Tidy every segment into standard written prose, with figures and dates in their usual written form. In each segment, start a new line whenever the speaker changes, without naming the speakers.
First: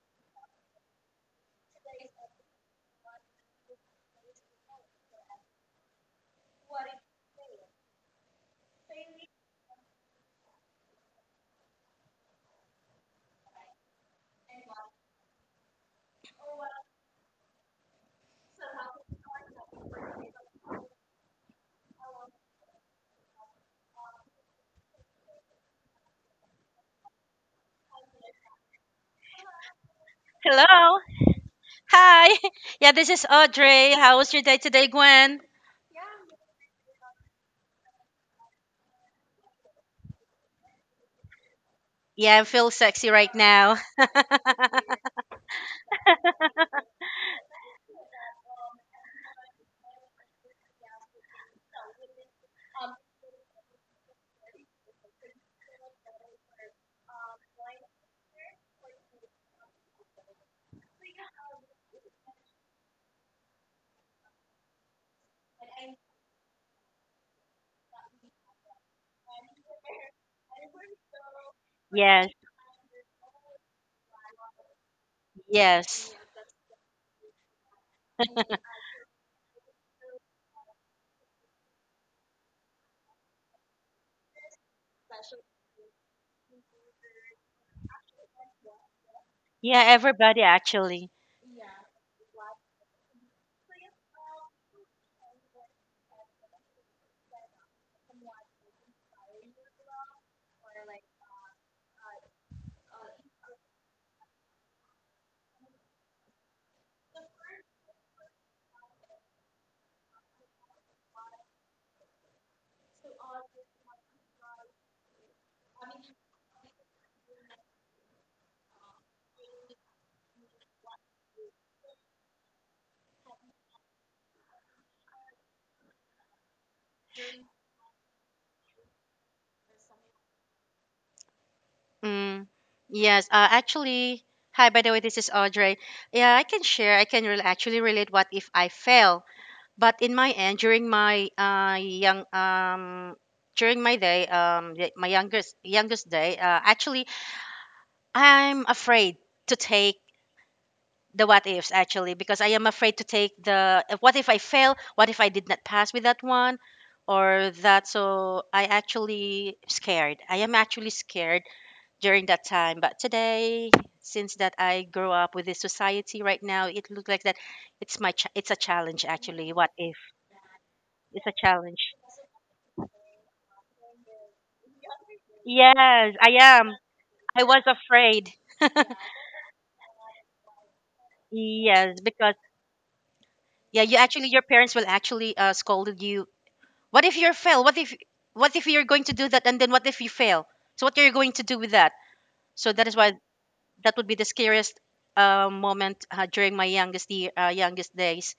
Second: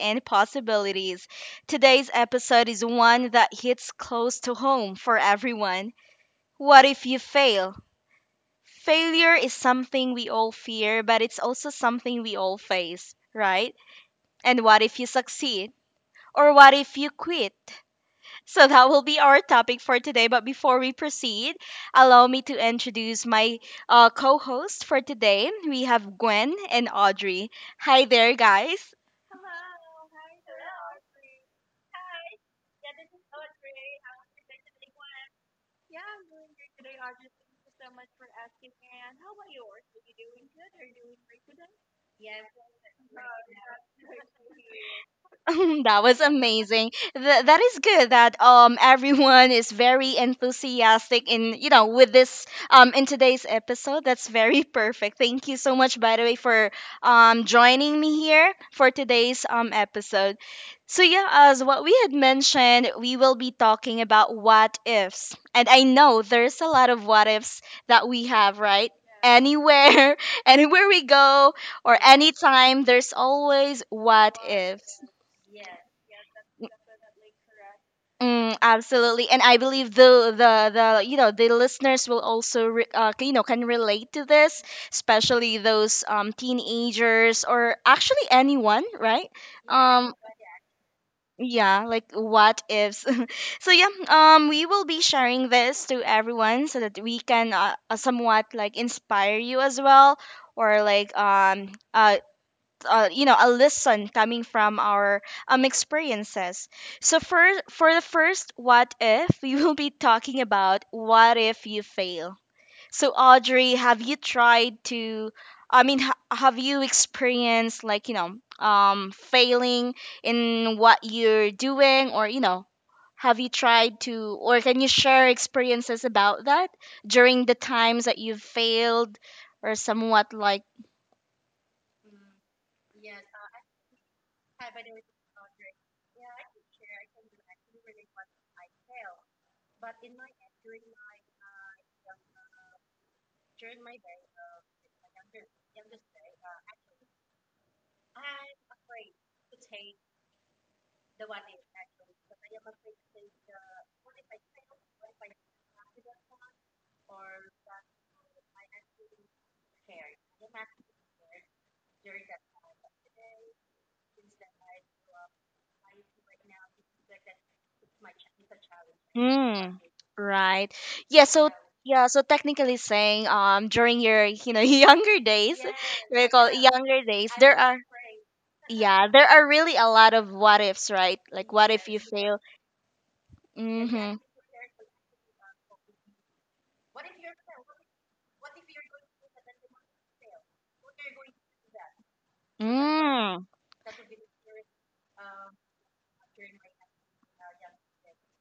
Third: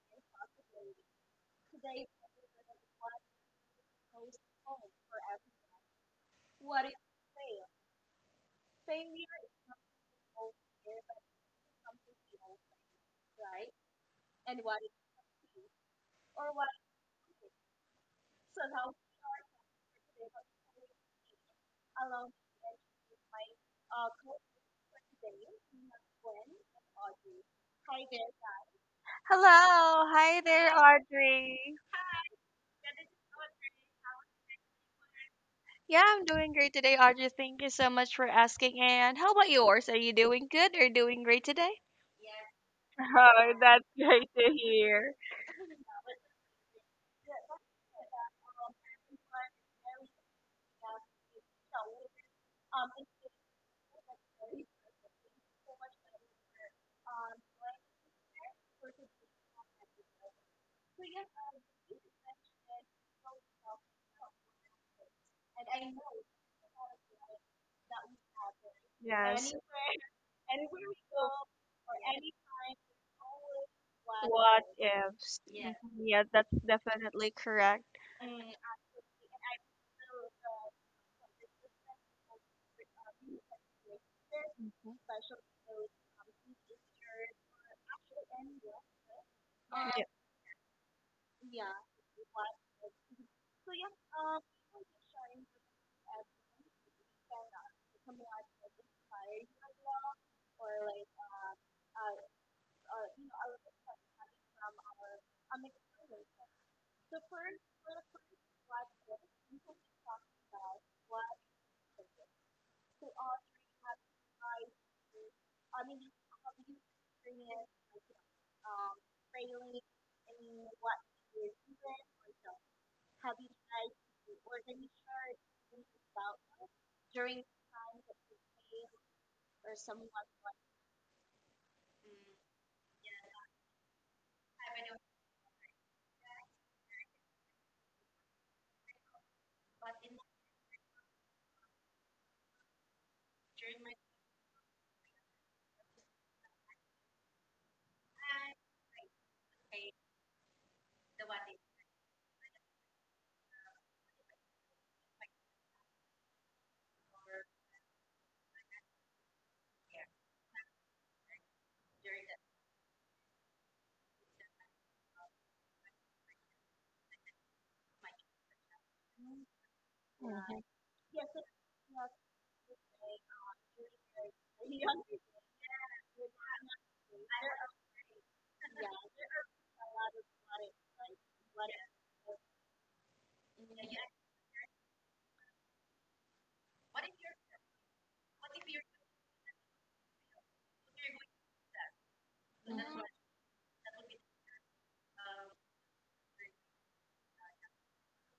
and possibilities. Today's episode is one that hits close to home for everyone. What if you fail? Failure is something we all fear, but it's also something we all face, right? And what if you succeed? Or what if you quit? So that will be our topic for today. But before we proceed, allow me to introduce my co host for today. We have Gwen and Audrey. Hi there, guys.
Hello. Hi there,
Hello.
Audrey.
Hi. Yeah, this is Audrey. How was your day today, Gwen?
Yeah, I'm doing great today, Audrey. Thank you so much for asking. And how about yours? Are you doing good or doing great today?
Yeah, I feel sexy right
Oh,
now.
that's great to hear.
That was amazing. That is good that everyone is very enthusiastic in with this in today's episode. That's very perfect. Thank you so much by the way for joining me here for today's episode. So yeah, as what we had mentioned, we will be talking about what ifs. And I know there's a lot of what ifs that we have, right?
Yes.
Anywhere, anywhere we go or
Yes,
anytime, there's always what
What
ifs.
ifs? Mhm.
yes.
Yeah, that's definitely correct.
Mm, absolutely, and I believe the the listeners will also you know can relate to this,
Mhm.
especially those teenagers or actually anyone, right?
Yeah,
Yeah.
Um,
everybody actually.
yeah, like what ifs. So yeah, we will be sharing this to everyone so that we can somewhat like inspire you as well, or like you know a lesson coming from our experiences so for the first what if we will be talking about what if you fail. So Audrey, have you tried to, I mean have you experienced like you know failing in what you're doing or you know, have you tried to, or can you share experiences about that during the times that you've failed or somewhat like.
Mm. Yes, actually, hi, by the way, this is Audrey. Yeah, I can share. I can rel actually relate what if I fail. But in my end, during my young during my day my youngest day, actually, I'm afraid to take the what ifs actually because I am afraid to take the what if I fail, what if I did not pass with that one or that, so I actually scared. I am actually scared during that time, but today, since that I grew up with this society right now, it looks like that it's my it's a challenge actually. What
Mm,
if?
Mhm.
right.
It's
Yeah,
a
so
challenge.
yeah, so technically saying during your, you know, younger days,
Yes,
we
I
call it
am.
younger days,
I
there
was
are,
afraid.
yeah, there are really a lot of what ifs, right? Like what if you
Yes, because
fail?
yeah, you
Mhm.
actually your parents will actually scolded you. What if you fail? What if you're going to do that and then what if you fail? So what are you going to do with that? So that is
Mhm.
why
Mm.
that would be the scariest moment during my youngest year, youngest days.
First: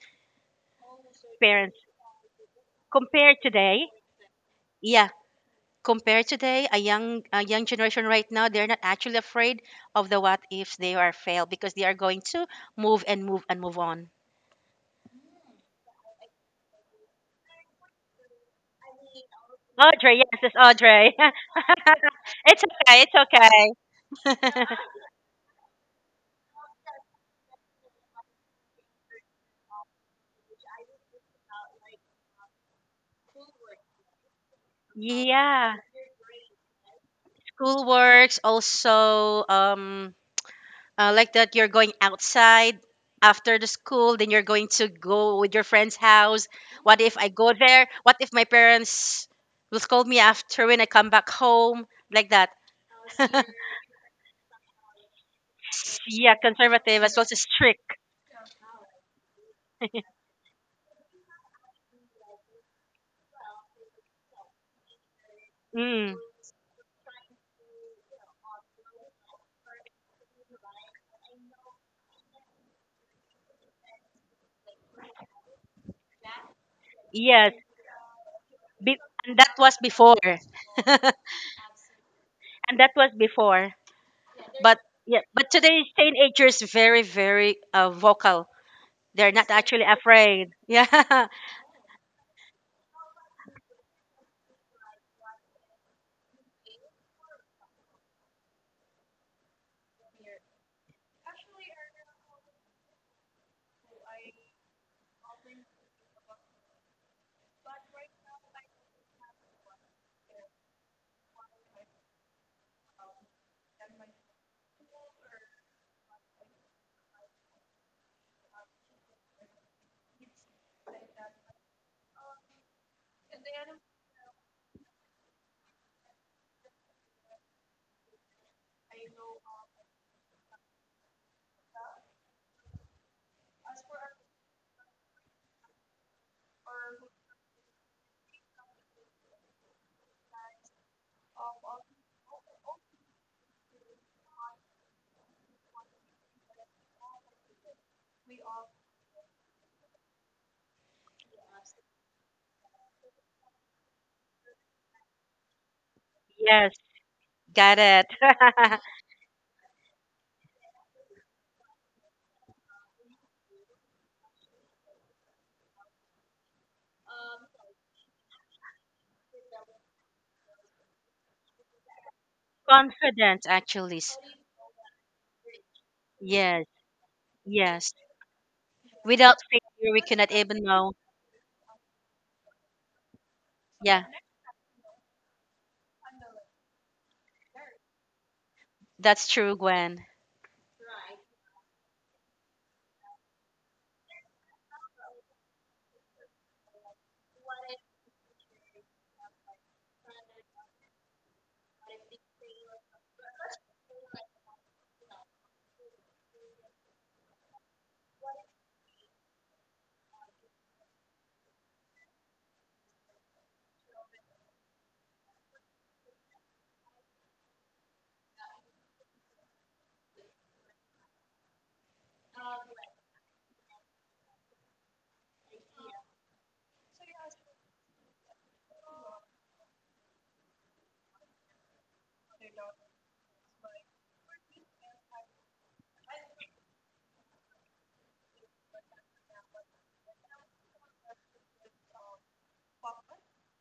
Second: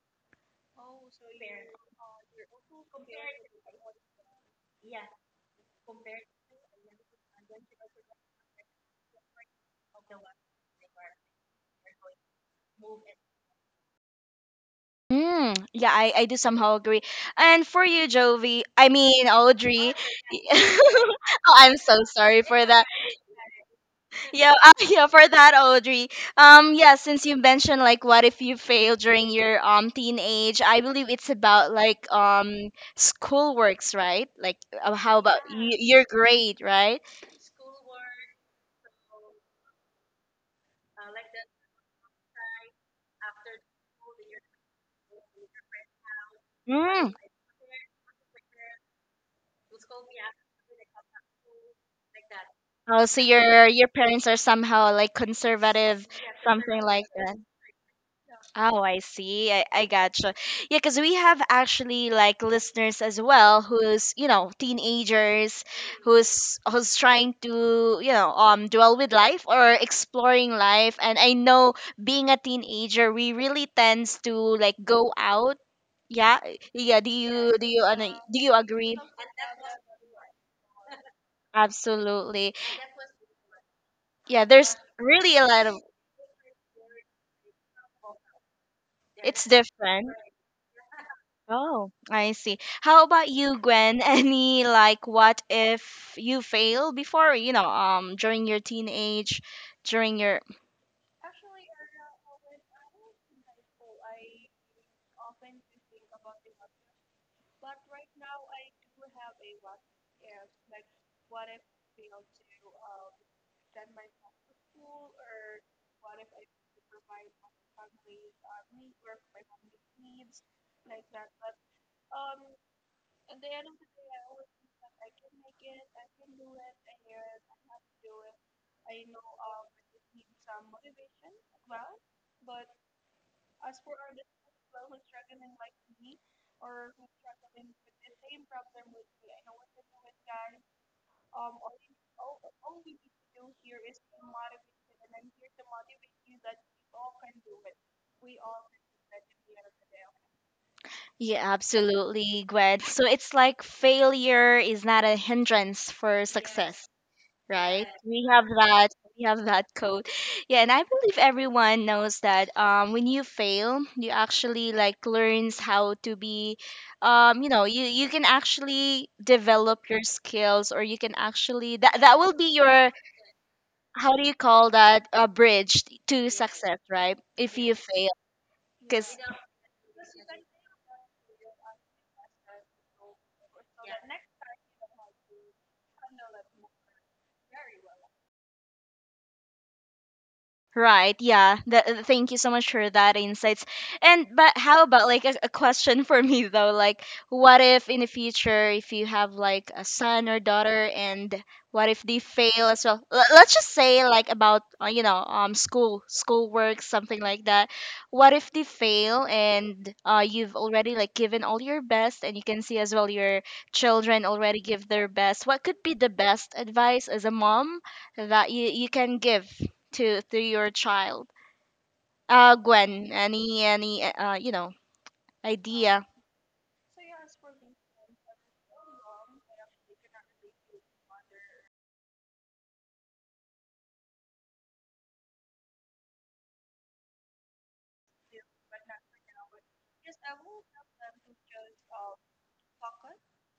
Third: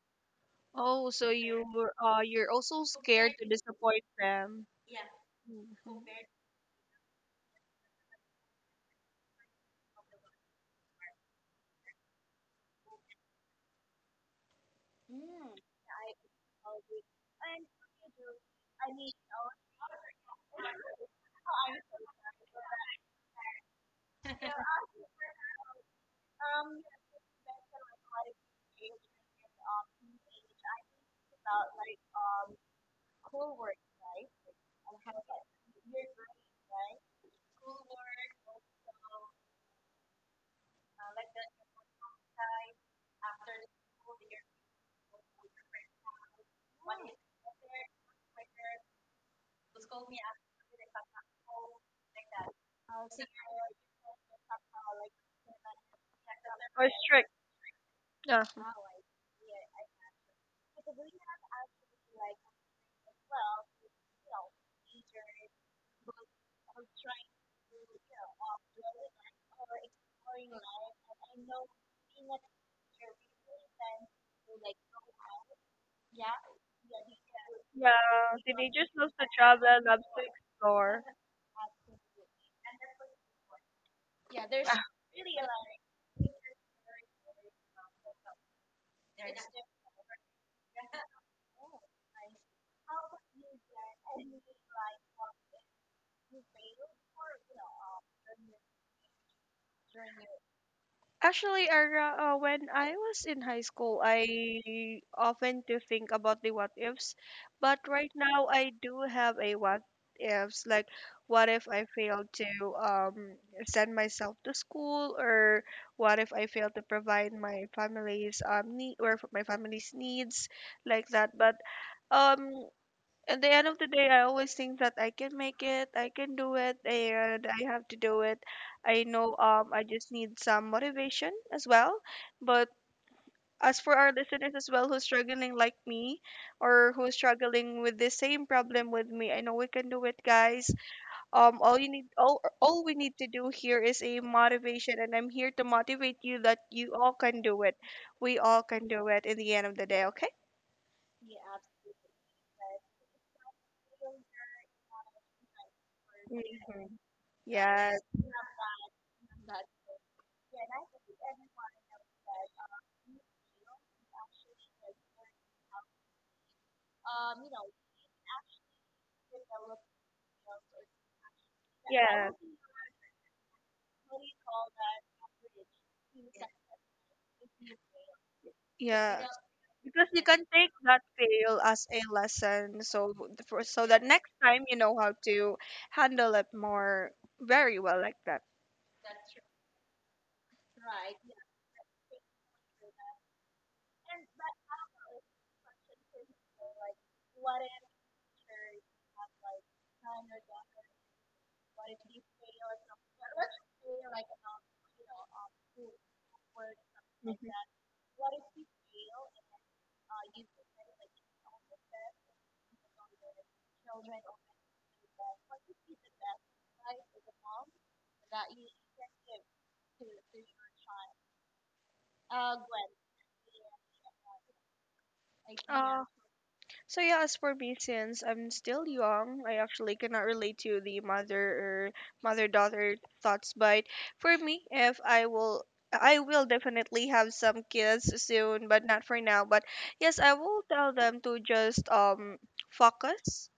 Oh, so you
Parents
were you're also scared
compare
to
today.
disappoint them.
Yeah,
Mm.
compare today, a young generation right now, they're not actually afraid of the what ifs, they are fail because they are going to move on.
Mm. Yeah, I do somehow agree. And for you, Jovi, I mean Audrey.
Audrey, yes, it's Audrey.
Oh, I'm so sorry
It's
for that.
okay, it's okay.
Yeah, yeah, for that, Audrey. Yeah, since you mentioned like what if you fail during your teenage, I believe it's about like school works, right? Like how about
Yeah.
your grade, right?
School works also like that, you're going outside after the school, then you're going to go with your friend's house. What
Mm.
if I go there? What if my parents will scold me after when I come back home, like that?
Oh, so your parents are somehow like conservative,
Yeah,
something
Or
conservative
like.
as well
strict.
as strict.
Yeah.
Oh, I see. I gotcha. Yeah, because we have actually like listeners as well who's, you know, teenagers
Mm.
who's trying to, you know, dwell with life or exploring life. And I know being a teenager, we really tends to like go out. Yeah. Yeah, do
Yes.
you
Yeah,
do you
teenagers
Be-
agree?
love to
and that was
travel, love
before.
to explore.
Absolutely.
And that was before,
Yeah, there's
but yeah,
really a
but
lot of,
today's teenagers, very vocal. They're
it's
not actually
different.
afraid. Yeah.
Oh, I see. How about you, Gwen? Any like what if you fail before, you know, during your teenage, during your.
Actually, Ara, when I was in high school, I often do think about the what ifs, but right now I do have a what ifs. Like, what if I fail to um send myself to school, or what if I fail to provide my family's need or for my family's needs, like that. But um at the end of the day, I always think that I can make it, I can do it, and I have to do it. I know I just need some motivation as well. But as for our listeners as well who's struggling like me or who's struggling with the same problem with me, I know we can do it, guys. All you need, all we need to do here is a motivation, and I'm here to motivate you that you all can do it. We all can do it in the end of the day, okay?
Yeah, absolutely, Gwen. So it's like failure is not a hindrance for, yes,
Yes.
success,
Mhm.
Got
right?
Yes.
it.
We have that. We have that code. Yeah, and I believe everyone knows that when you fail, you actually like learns how to be, you know, you can actually develop your skills, or you can actually that
Yes.
will be your,
Confident, actually.
how do you call that, a bridge to
Yes.
success, right? If you
Yes.
fail, because
Yeah,
Without failure, we
because you
cannot
can
even
take
know.
that fail as a lesson so for, so
Yeah.
that next time you know how to handle it more very well like that.
That's true, Gwen.
right, yeah. Thank you so much for that insights. And but how about like a question for me though, like what if in the future if you have like a son or daughter and what if they fail as well? Let's just say like about you know school school work something like
Mhm.
that. What if they fail and you've already like given all your best and you can see as well your children already give their best. What could be the best advice as a mom that you can give to your child? Gwen, any you know
uh,
idea?
so yeah, as for me, since I'm still young, I actually cannot relate to the mother or mother daughter thoughts, but for me, if I will, I will definitely have some kids soon, but not for now. But yes, I will tell them to just focus,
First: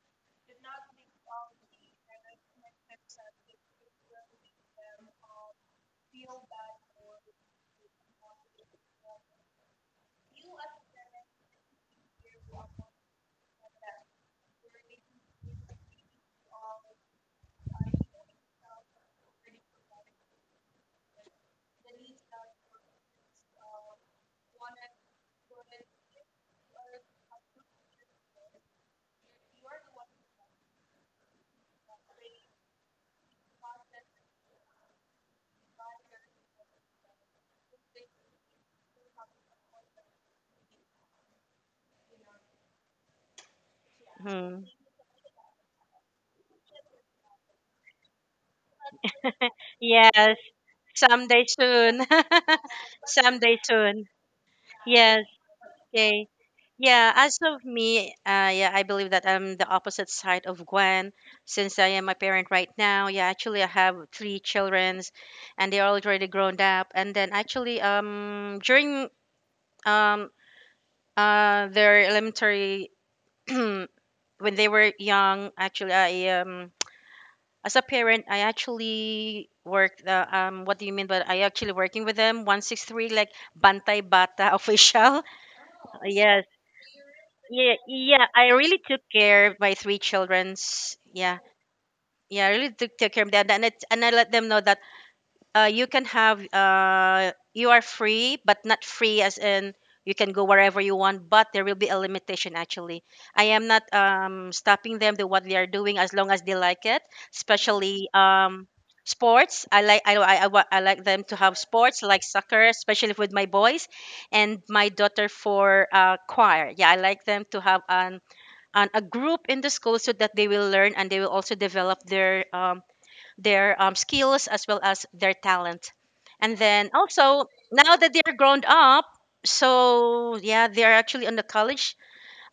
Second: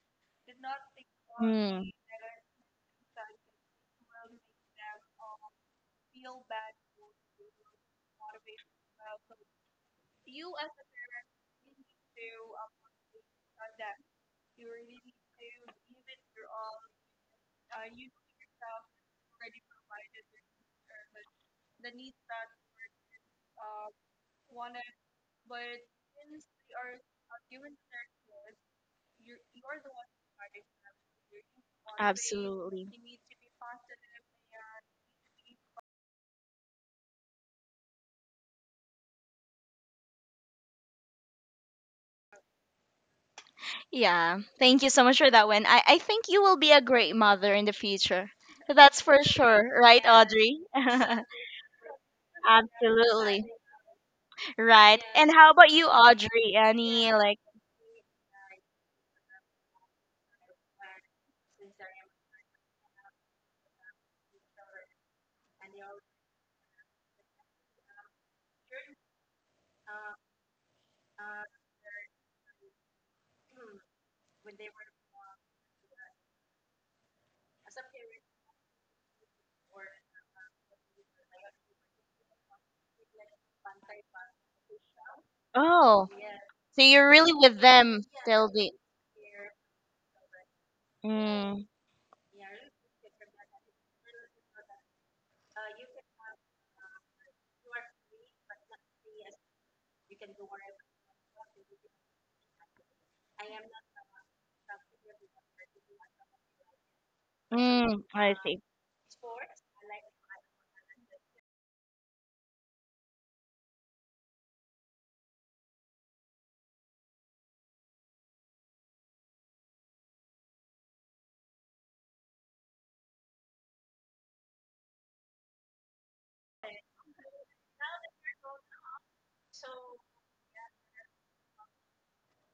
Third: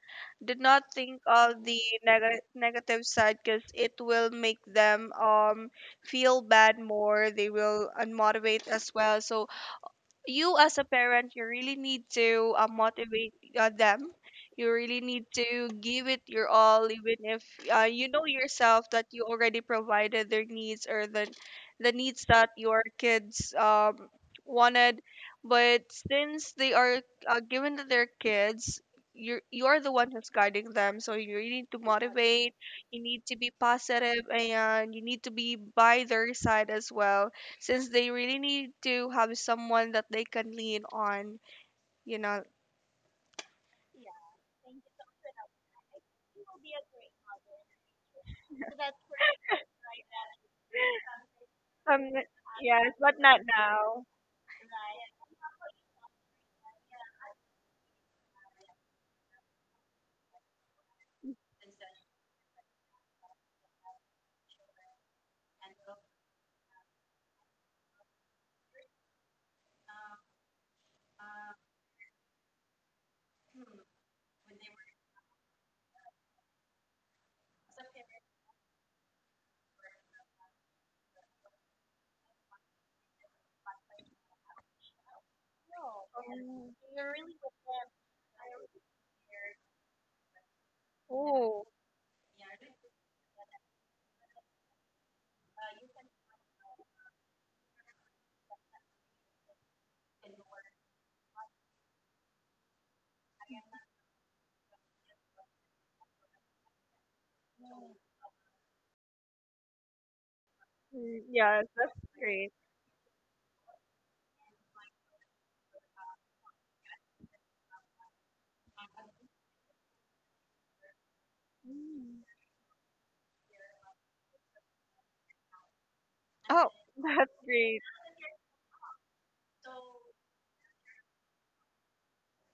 did not think of the
Mm,
negative side, because it will make them feel bad more, they will unmotivate as well. So you as a parent, you really need to motivate them. You really need to give it your all, even if you know yourself that you already provided their needs, or the needs that your kids wanted. But since they are given to their kids, you're the one who's guiding them, so you really need to motivate.
absolutely.
You need to be positive and you need to be by their side as well, since they really need to have someone that they can lean on, you know.
Yeah,
Mhm.
thank you so much for that one. I think you will be a great mother in the future. That's for sure, right,
Yes.
Audrey? Absolutely.
Someday soon.
Um, yes, but not
Someday soon.
now.
Right.
Yes.
And how about you,
Okay.
Audrey?
Yeah,
Any,
as
like,
of me, yeah, I believe that I'm the opposite side of Gwen since I am a parent right now. Yeah, actually, I have three children and they're already grown up. And then actually, during um, their elementary, when they were young, actually, I as a parent, I actually worked. What do you mean? But I actually working with them, one six three, like bantay bata official.
oh,
Yes.
so you're really with
Yeah,
them
yeah,
till
I
the.
really took care of my three childrens. Yeah,
Mm,
yeah, I really took care of them, and I let them know that you can have you are free, but not free as in you can go wherever you want, but there will be a limitation. Actually, I am not stopping them to what they are doing as long as they like it,
mm,
especially
I see.
sports. I like I like
Mm,
them to have
yes, that's
sports like
great.
soccer, especially with my boys, and my daughter for choir. Yeah, I like them to have a group in the school so that they will learn and they will also develop
Mm.
their skills as well as their talent, and
Oh,
then
that's
also
great.
now that they're grown up, so yeah, they're actually on the college,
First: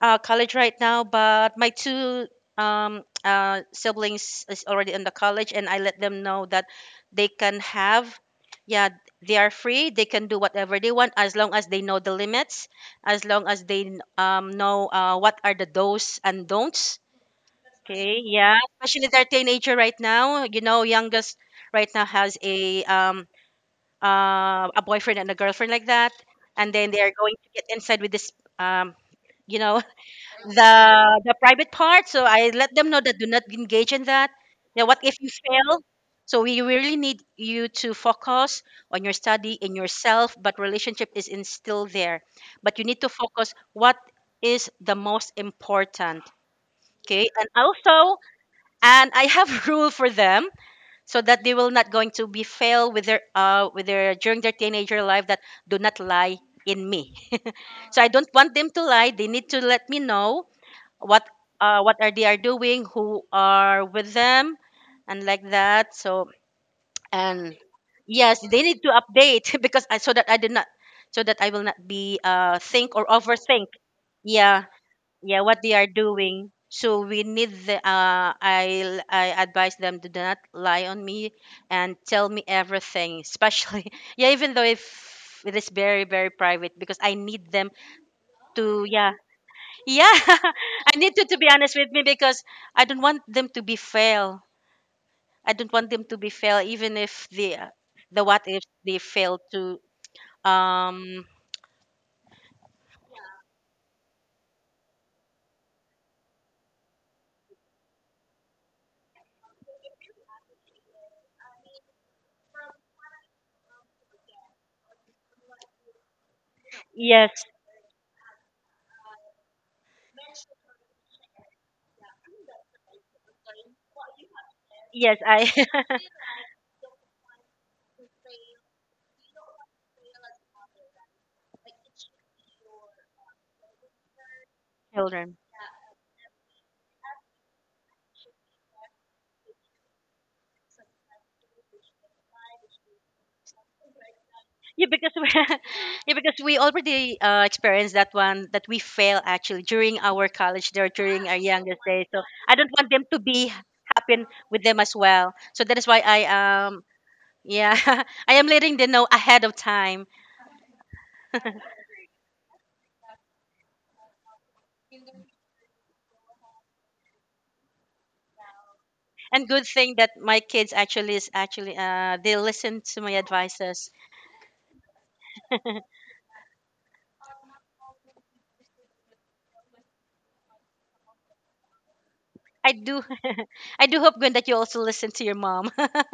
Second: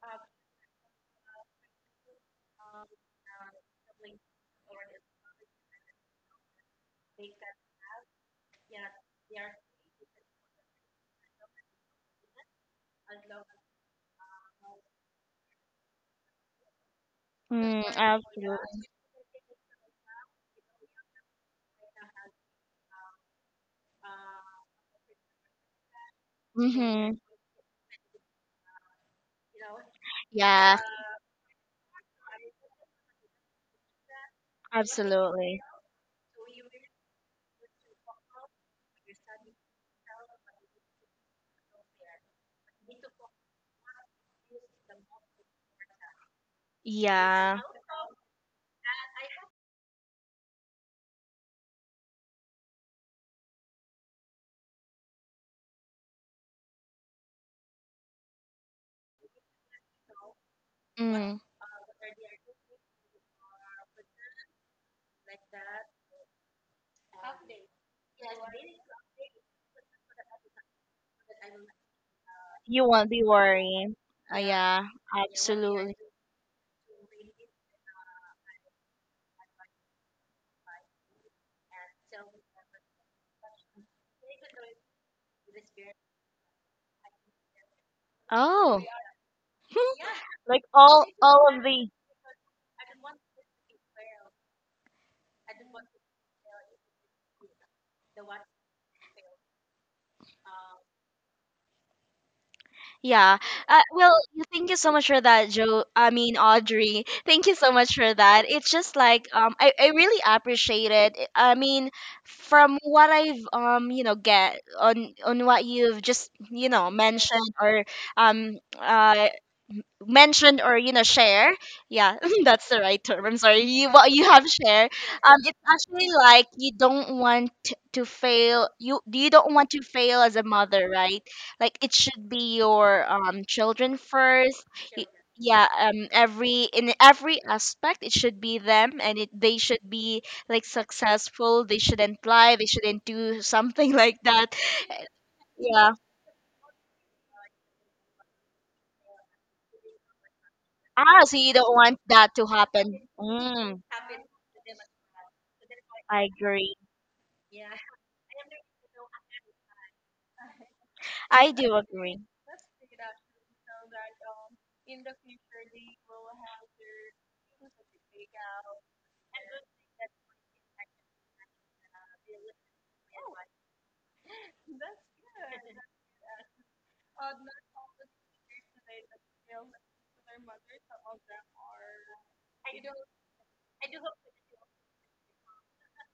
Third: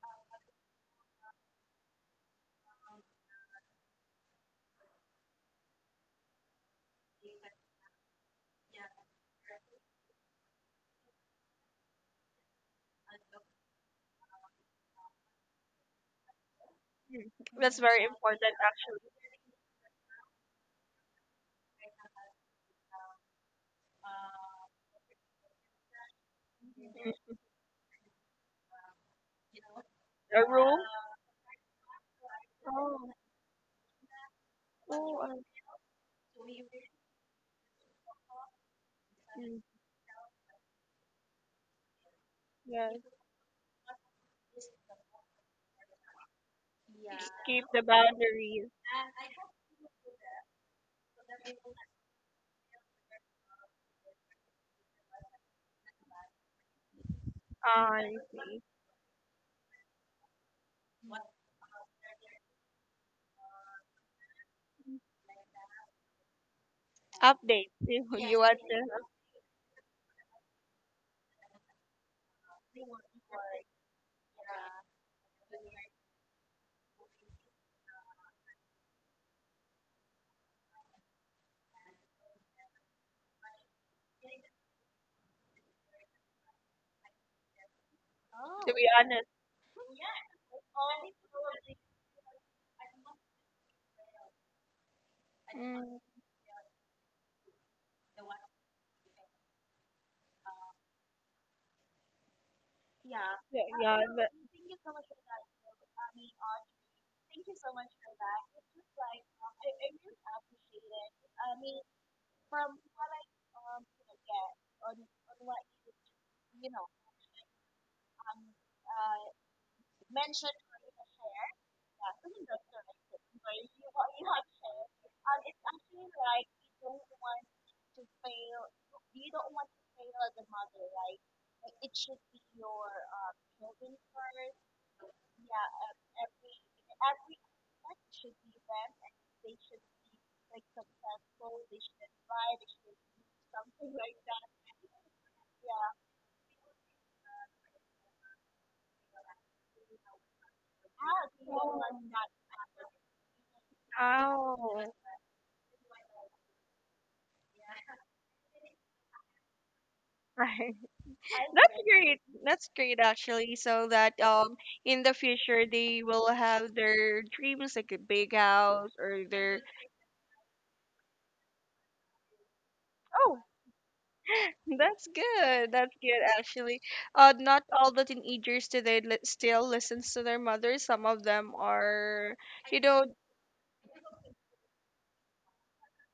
college right now, but my two siblings is already in the college, and I let them know that they can have, yeah, they are free. They can do whatever they want as long as they know the limits, as long as they know what are the do's and don'ts.
Mm. That's
Mm,
very
Okay,
important,
yeah,
absolutely.
especially
actually.
they're teenager right now. You know, youngest right now has a boyfriend and a girlfriend, like that, and then they are
Mm.
Mm-hmm.
going to get inside with this um you know,
A
the
Yeah,
rule.
the private part. So I let them know
Oh,
that do not engage in that. Now, what if
oh,
you
I
absolutely.
fail? So we really need you to focus on your study
see.
in yourself, but relationship is in still there. But you
Yes.
need to focus what is the most important.
Just
Okay, and
Yeah.
keep the
also,
boundaries.
and I have rule for them so that they will not going to be fail with their during their teenager life, that do not lie in me.
Ah,
So I
I
don't want
see.
them to lie. They need to let me know what
Mm.
what are they are doing, who are with them, and like that. So and
Update. You
yes,
want
they need to update because so that I did not, so that I will not be
You
think or
won't be
overthink.
worrying.
Yeah,
Yeah,
yeah, what they are
absolutely.
doing. So we need the I advise them to do not lie on me and tell me everything, especially yeah, even though if it is very private because I need them
to
Oh,
to
be
yeah.
honest.
Yeah,
like
I
all
need to be
of
honest
the
with me because I don't want them to be fail. I don't want
Mm.
them to be fail, even if the the what if they fail to. Um.
yeah.
Yeah, yeah,
Well,
but
you- thank you so much for that, Joe. I mean, Audrey. Thank you so much for that. It's just like I really appreciate it. I mean, from what I've you know, get on what you've just you know
Yes.
mentioned or um, uh, mention or you know share, yeah, that's the right term, I'm sorry you what you have share,
Yes.
um,
I
it's actually like you don't want to fail, you don't want to fail as a mother, right? Like it should be your children first. Y-
children.
yeah every in every aspect it should be them and it they should be like successful, they shouldn't lie, they shouldn't do something like that,
Yeah, because we,
yeah.
yeah, because we already experienced that one that we fail actually during our college there
Ah,
during our
so you don't
youngest
want
days. So
that to
I don't
happen,
want them to be
mm,
happen
oh.
with them as well. So that is why I
I agree.
yeah, I am letting them know ahead of time.
I do
That's great.
agree.
That's great actually. So that in the future they will have their dreams like a big house or
And
their.
good thing that my kids actually is actually they listen to my
Oh.
advices.
That's good. That's good actually. Not all the teenagers today still listens to their mother. Some of them are,
I
you
do
know,
I do hope, Gwen, that you also listen to your mom.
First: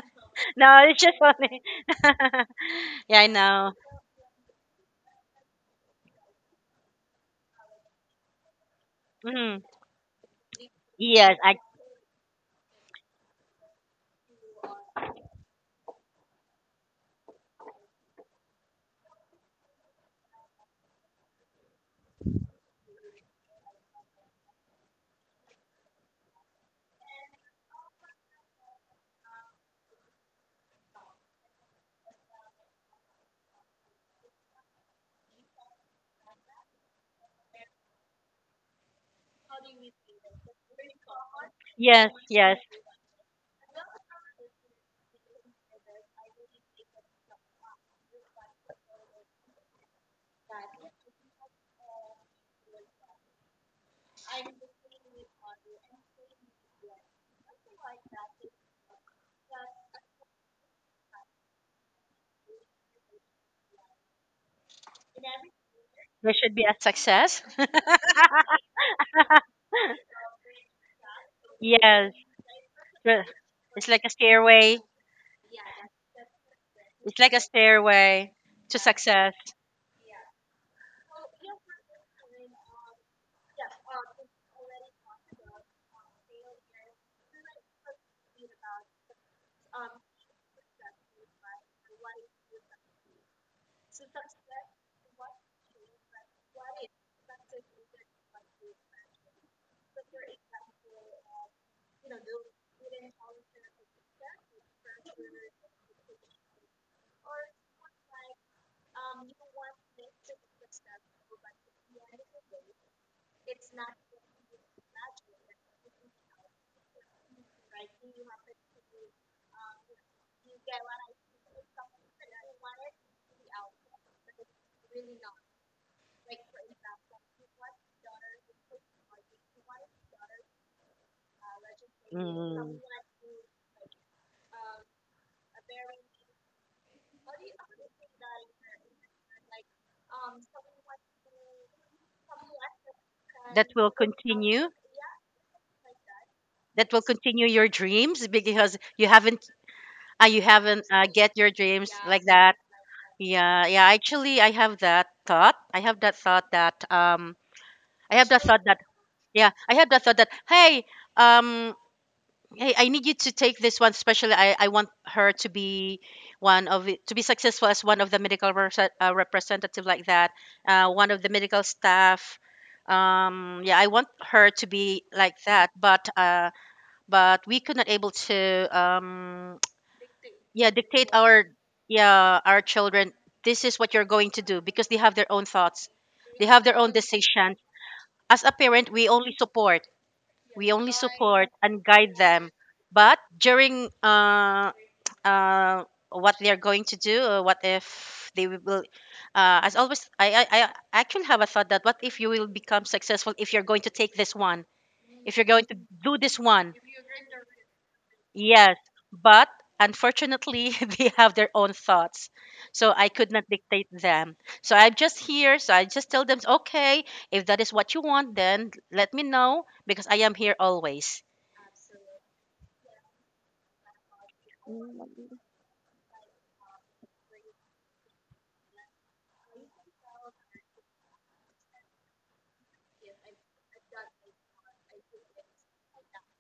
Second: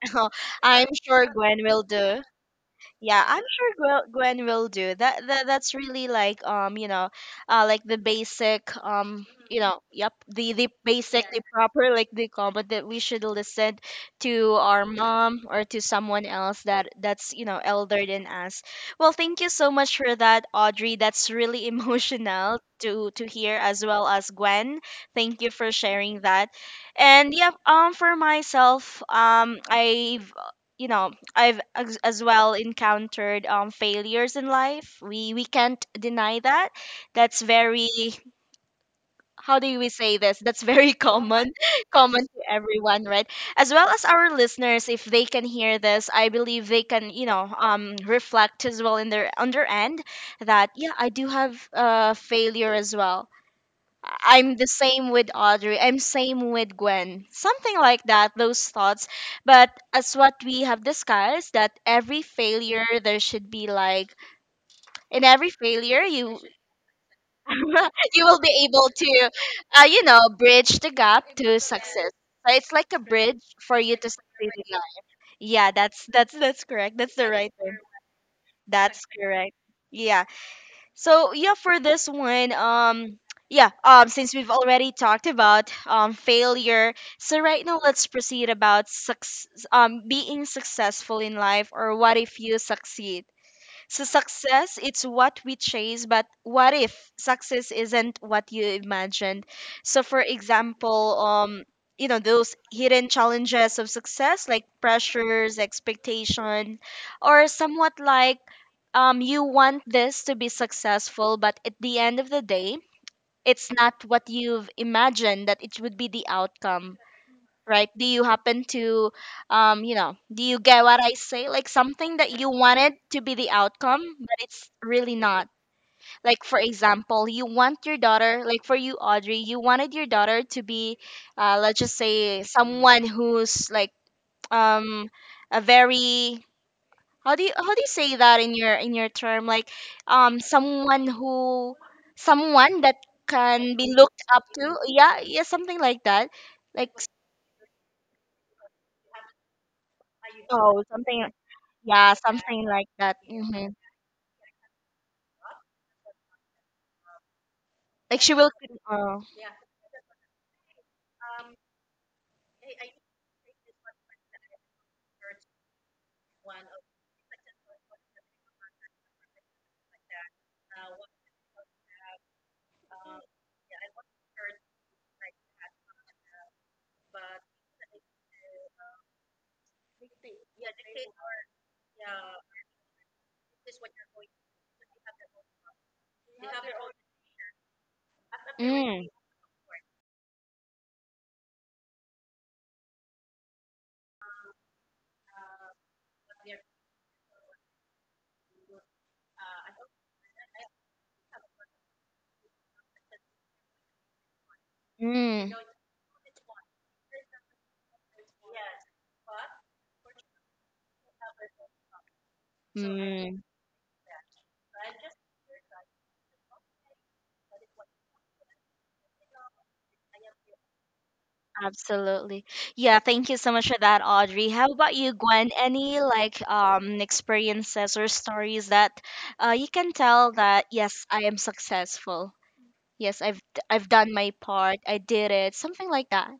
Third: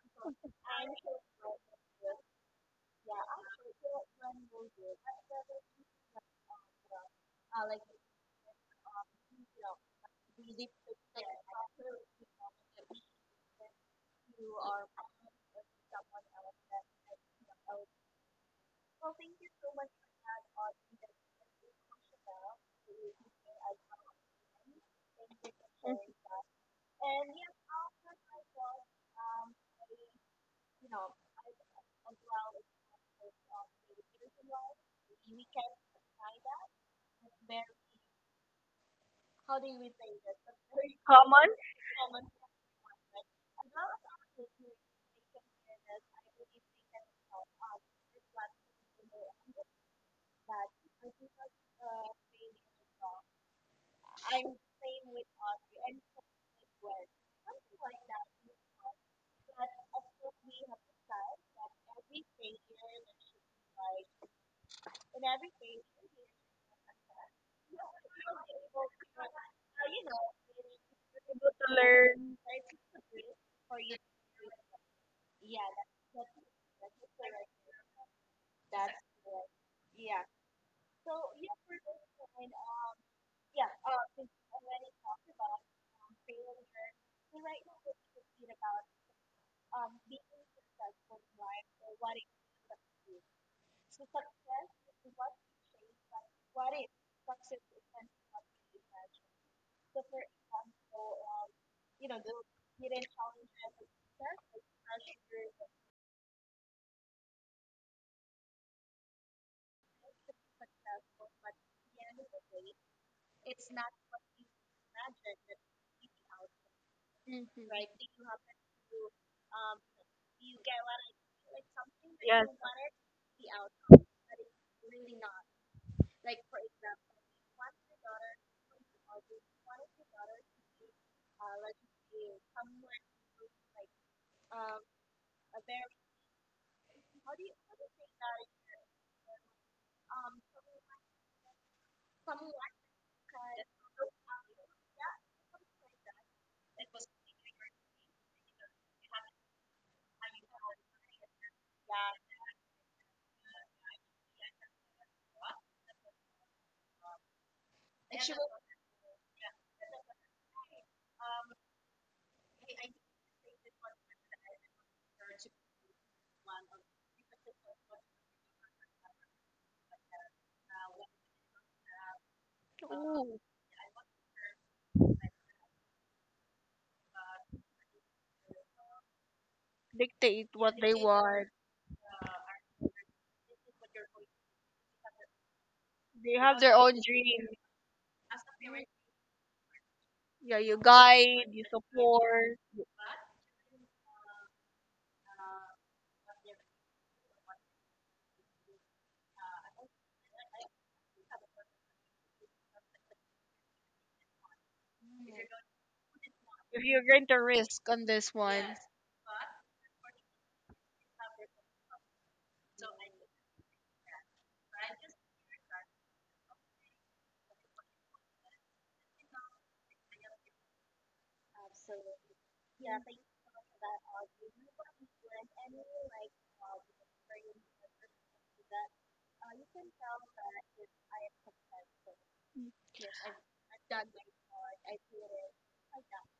No,
I'm
it's just
sure Gwen
funny.
will do.
Yeah,
Yeah,
I
I'm sure
know.
Gwen, Gwen will do that. That's really like you know, like the basic
Hmm.
you know, yep, the basic,
yes
the
i
proper like the comment that we should listen to our mom or to someone else that that's you know elder than us. Well, thank you so much for that, Audrey. That's really emotional to hear as well as Gwen. Thank you for sharing that. And yeah, for myself, I've you know, I've as well encountered failures in life. We can't deny that. That's very, how do we say this? That's very
common
common,
yes.
common to
Yes.
everyone, right? As well as our listeners, if they can hear this, I believe they can, you know, reflect as well in their on their end, that yeah, I do have failure as well. I'm the same with Audrey. I'm same with Gwen. Something like that, those thoughts. But as what we have discussed, that every failure there should be like in every failure
There
you
should be a success.
you will be able to you know, bridge the gap
able
to
to
success.
Yes.
learn.
So it's like a
the-
bridge for
it's
you
like
to
a
succeed in
stairway,
life. Yeah, that's correct. That's
it's
the
like a
right term.
stairway to
That's
success.
correct. Yeah. So yeah, for this one, yeah, since we've already talked about failure, so right now let's proceed about suc being successful in life or what if you succeed. So success, it's what we chase, but what if success isn't what you imagined? So for example, you know, those hidden challenges of success, like pressures, expectation, or somewhat like you want this to be successful, but at the end of the day, it's not what you've imagined that it would be the outcome,
Mhm.
right? Do you happen to, you know, do you get what I say? Like something that
Yes.
you wanted to be the outcome, but it's really not. Like for example, you want your daughter, like for you, Audrey, you wanted your daughter to be, let's just say
Mm.
someone who's like, um, a very, how do you say that in your term? Like, someone who, someone that
that
can
will
be looked up
continue
to. Yeah, yeah, something like that.
that
Like,
will continue your dreams because you
oh,
haven't
something,
get your dreams,
yeah,
like that.
something like that.
Yeah,
Mhm.
yeah, actually, I have that thought that
Oh.
yeah, I have that thought that, hey, um hey, I need you to take this one, especially I want her to be to be successful as one of the representative, like that, one of the medical staff.
Ooh,
Yeah, I want her to be like that, but we could not able to
dictate
yeah,
what they
dictate
want.
our, yeah, our children, this is what you're going to do, because they have their own thoughts,
They
they
have
have their
their
own
own dream.
decision. As a parent,
Mm.
Yeah,
we
you
only
guide,
support
you
and guide them.
support.
But during uh what they're going to do, what if they will, as always, I actually have a thought that, what if you will become successful if you're going to take this one, if you're
Mm.
going to do this one.
If you're going to risk on this one.
Yes, but unfortunately, they have their own thoughts. So I could
Mm.
not dictate them. So I'm just here. So I just tell them, okay, if that is what you want, then let me know because I am here always.
Absolutely. Yeah. Thank you so much for that, Audrey. How about you, Gwen? Any like experiences or stories that you can tell that yes, I am successful. Yes, I've done my part. I did it. Something like that.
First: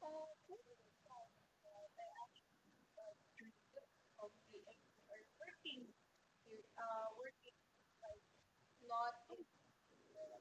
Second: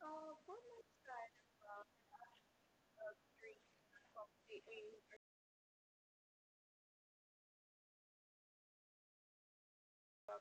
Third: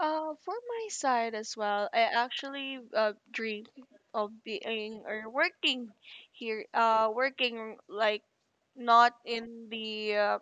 For my side as well, I actually dream of being or working here, working like not in the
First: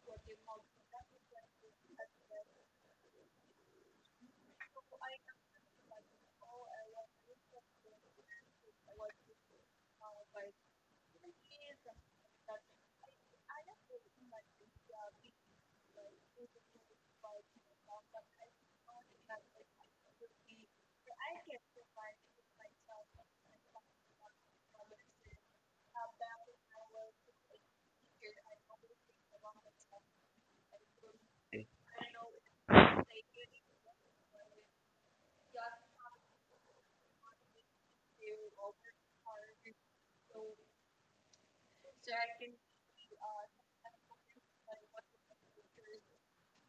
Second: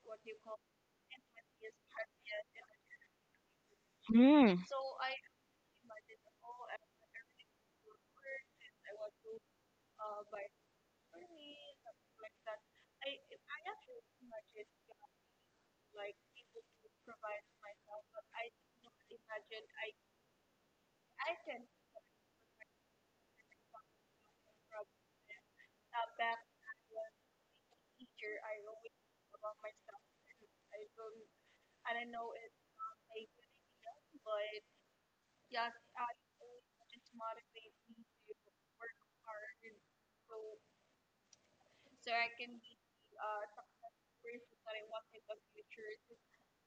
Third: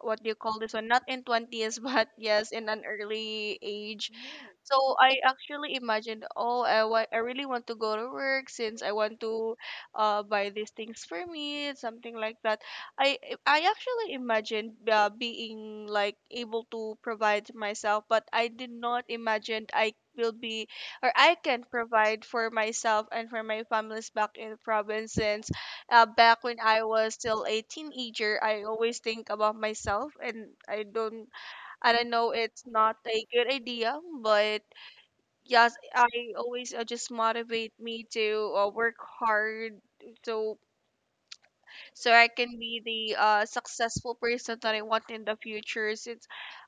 what do you call this one? Not in twenties, but yes, in an early age.
Mm.
So I actually imagined, oh, I really want to go to work since I want to buy these things for me, something like that. I I actually imagined being like able to provide myself, but I did not imagine I will be or I can provide for myself and for my families back in the province. Since back when I was still a teenager, I always think about myself, and I don't know, it's not a good idea, but yes, I always just motivate me to work hard, so so I can be the successful person that I want in the future. Since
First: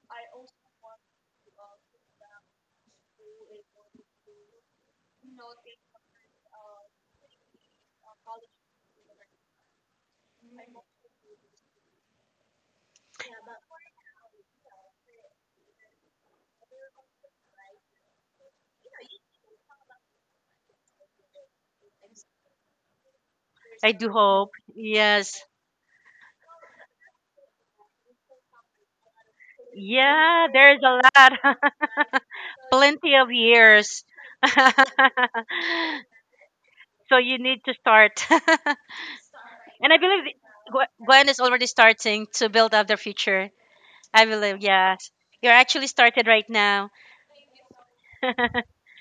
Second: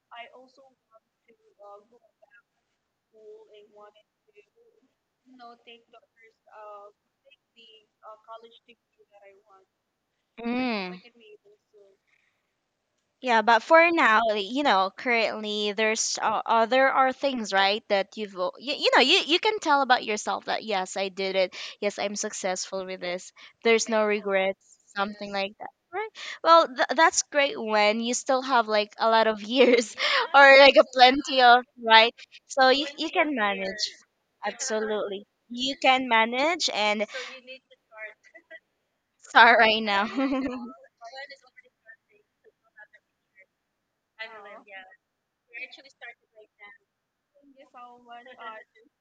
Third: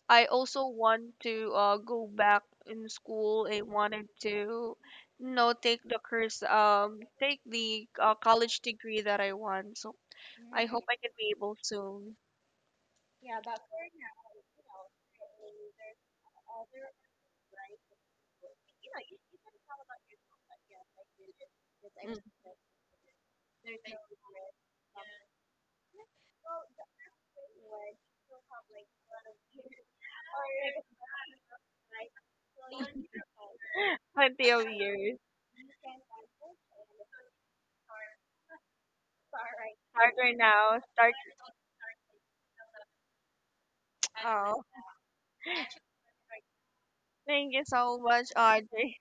I also want to go back in school, I wanted to, you know, take the course, take the college degree that I want. So I hope.
Mm.
Mm. I can be able soon.
Yeah, but for now, you know, currently there's there are things right that you know you can tell about yourself that yes I did it,
Yes,
yes I'm
I'm. Mm.
successful with this, there's
I
no
do hope.
regrets, something
Yes.
like that, right? Well that's great when you still have like a lot of years
Yeah,
or like
there's
a
a lot.
plenty of, right? So you
Plenty of
can manage,
years.
Plenty of years.
absolutely you can manage and
So you need to start. And
start right
I
now.
Start
believe
right now. Start.
Gwen is already starting to build up their future. I believe,
Oh,
yes. You're actually started right now.
thank you so much, Audrey.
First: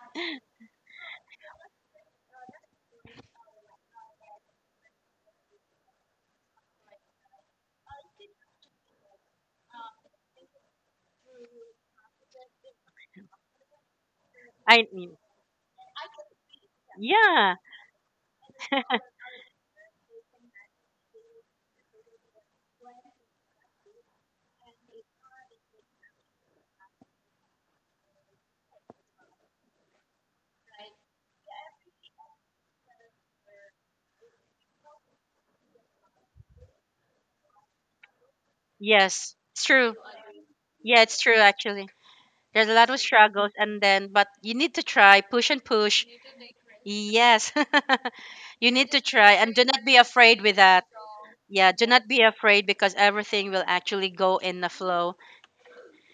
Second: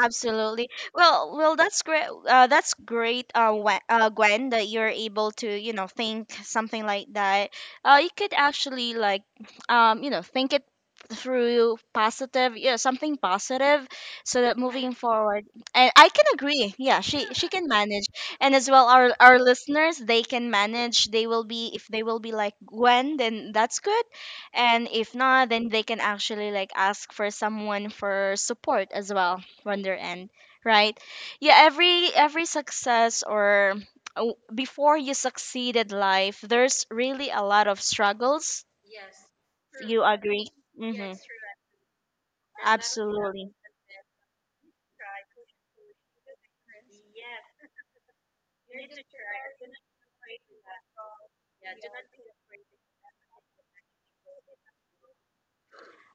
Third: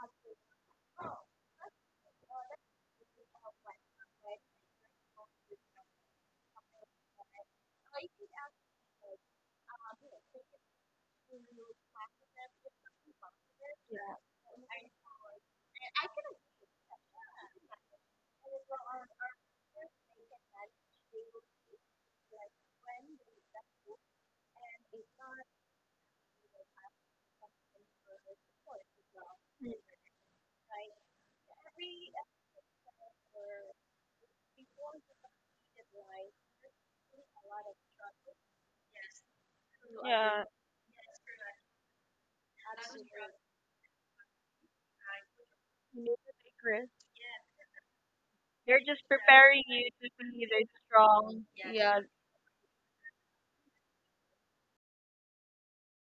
Absolutely. Well, well, that's great. That's great, Gwen, Gwen, that you're able to, you know, think something like that. You could actually like, you know, think it through positive, yeah, something positive,
Yeah.
so that
I
moving forward, and I can agree. Yeah, she
Yeah,
can manage, and as well, our listeners, they can manage. They will be if they will be like Gwen, then that's good, and if not, then they can actually like ask for someone for support as well
Mm.
from their end, right? Every success or before you succeed at life, there's really a lot of struggles.
yes, it's true.
You
Yeah,
agree?
Yeah,
Mm-hmm.
it's true actually. There's a lot of struggles
Absolutely.
and then but you need to try, push and
you
push.
need to take risks.
Yes. You
They're
need to
just
try and
preparing
do not
you
be
to be
afraid with
either
that.
strong.
Yeah, do
Yeah,
not be afraid because everything will actually go in the flow.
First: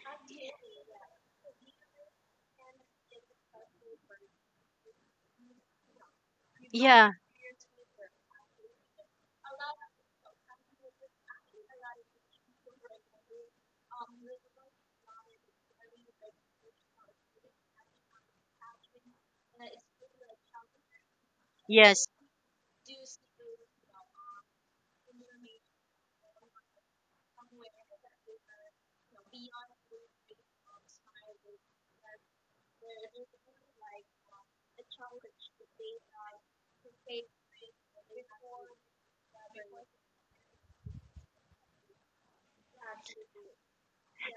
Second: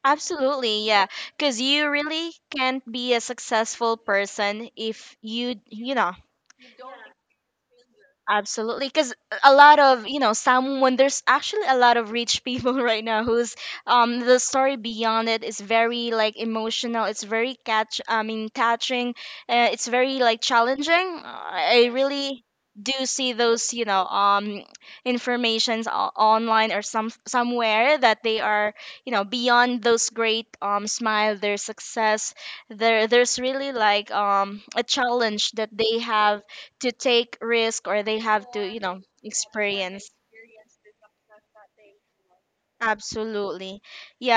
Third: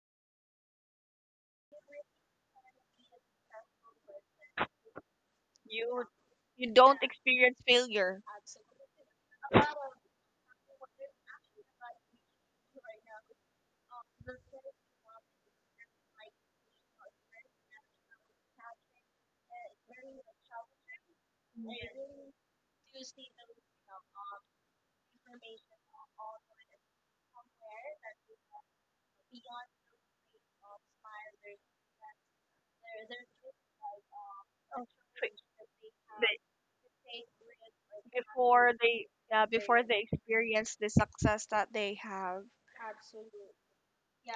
Absolutely, yeah. Because you really can't be a successful person if you, you
you
know,
you don't
Yeah.
experience failure.
Absolutely, because a lot of someone, there's actually a lot of rich people right now who's the story beyond it is very like emotional. It's very catch. I mean, touching. It's very like challenging. I
Yes.
really do see those informations online or some somewhere that they are beyond those great smile their success. There's really like a
Oh, wait,
challenge that they
they-
have to take risk, or they have to
before they, yeah, before they
experience.
experience the success that they have.
Absolutely.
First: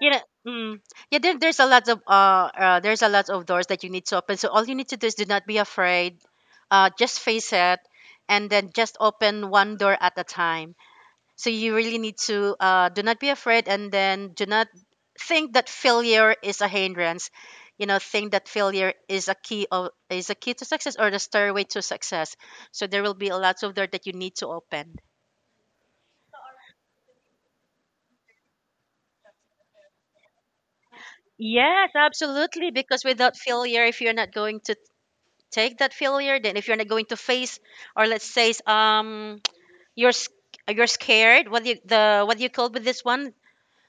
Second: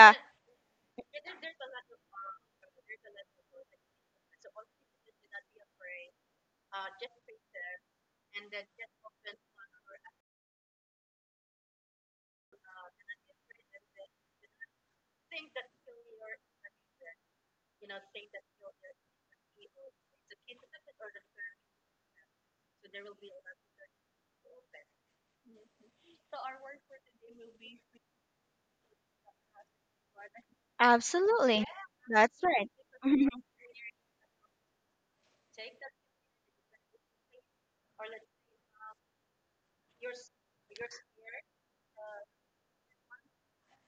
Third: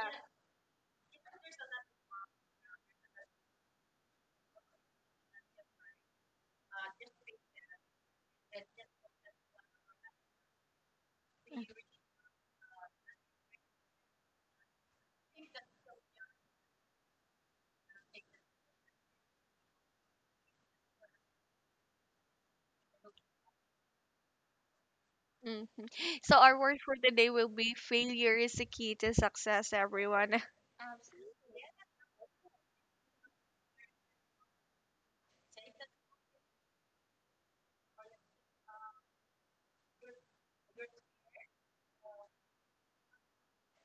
You know. Mm. Yeah, there's a lot of there's a lot of doors that you need to open. So all you need to do is do not be afraid, just face it and then just open one door at a time. So you really need to do not be afraid, and then do not think that failure is a hindrance. You know, think that failure is a key of is a key to success, or the stairway to success. So there will be a lot of door that you need to open.
Mm. So our word for today will be failure is the key to success, everyone.
absolutely,
Yes,
that's
absolutely.
right.
Because without failure, if you're not going to take that failure, then if you're not going to face, or let's say, you're s- you're scared, what do you, the what do you call with this one,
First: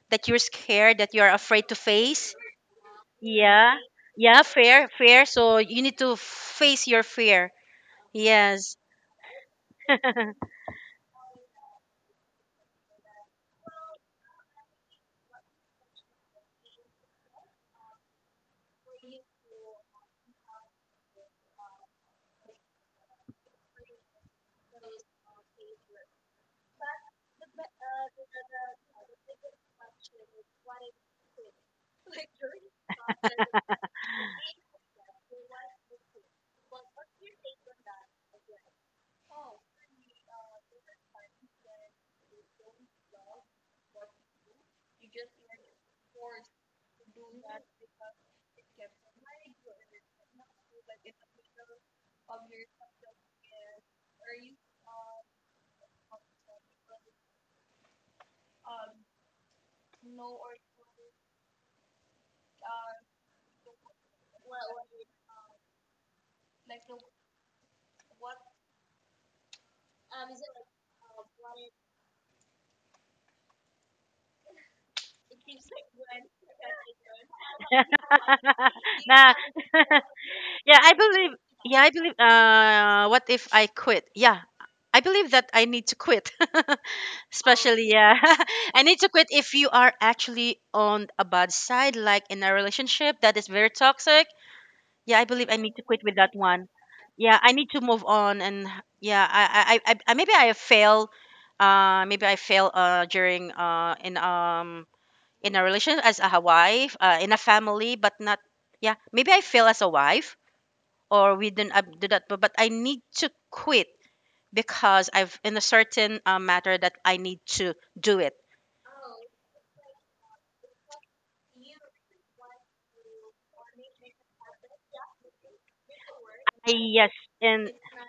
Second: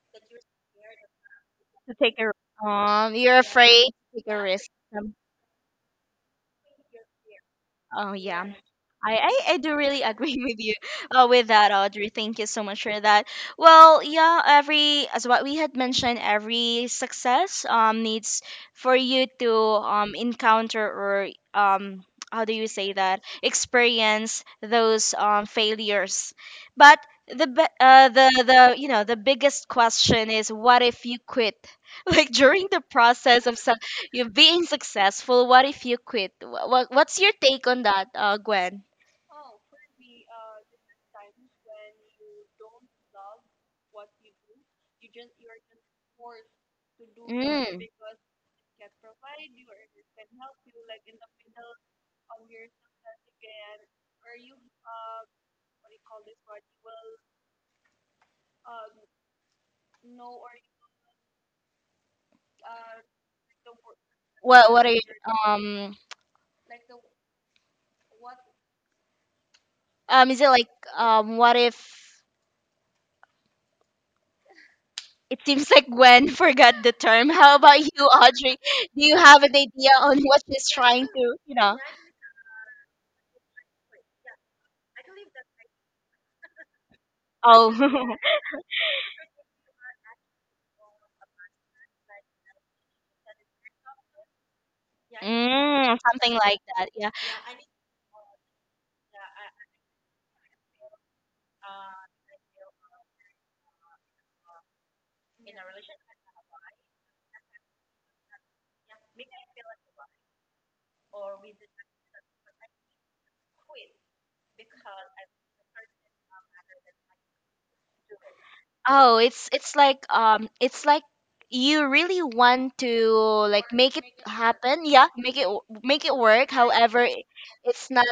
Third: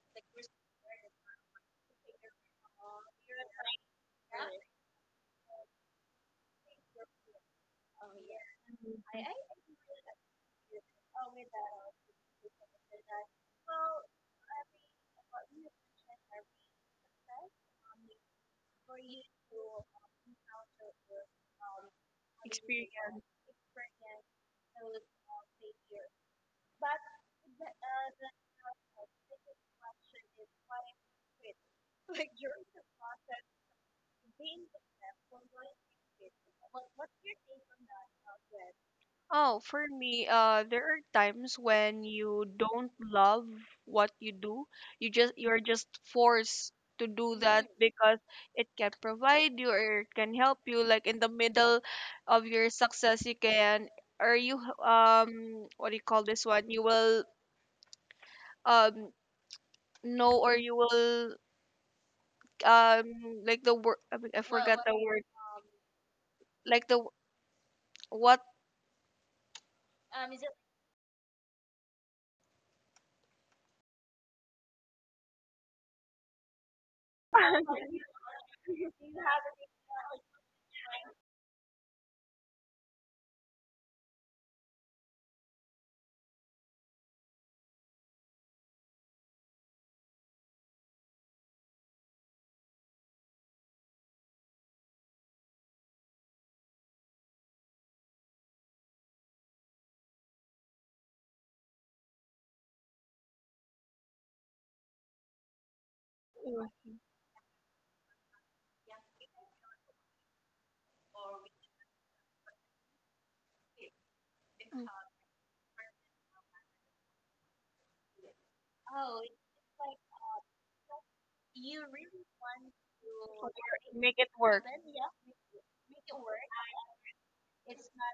that you're scared, that you're afraid to
To take
face.
a, you're
Yeah,
afraid to take a
yeah,
risk.
fear, fear, so you need to face your fear.
Oh yeah.
Yes.
I, I, I do really
Nah.
agree with you with that, Audrey. Thank you so much for that. Well, yeah, every, as what we had mentioned, every success needs for you to encounter or um how do you say that,
Experience.
experience those failures, but the the biggest question is, what if you quit like during the process of you're being successful? What if you quit? What's your take on that, Gwen?
Oh, for me, there are times when you don't love what you do. You're just forced to do that
Mm.
because it can provide you or it can help you. Like in the middle of your success, you can or you what do you call this one? You will um know or you will um like the word, I mean, I
What
forgot
what are
the
you,
word,
um
like the what.
is it like, what if, it seems like Gwen forgot the term. How about you, Audrey? Do you have an idea on what she's
yeah i
trying
believe
to, you know?
yeah, I believe, what if I quit? Yeah, I believe that I need to quit.
Oh,
Especially, yeah. I need to quit if you are actually on a bad side, like in a relationship that is very toxic. Yeah, I believe I need to
mm,
quit with that
something like
one.
that. Yeah.
Yeah, I need to move on, and yeah, I maybe I fail, in a relation as a wife, in a family, but not, yeah, maybe I fail as a wife, or we didn't do that, but I need to quit
Mm, mm,
because I've in a certain matter that I need to do it.
Oh, it's like you really want to like make it
make it work.
happen. Yeah, make it make it work. However,
Yes, and
it's not,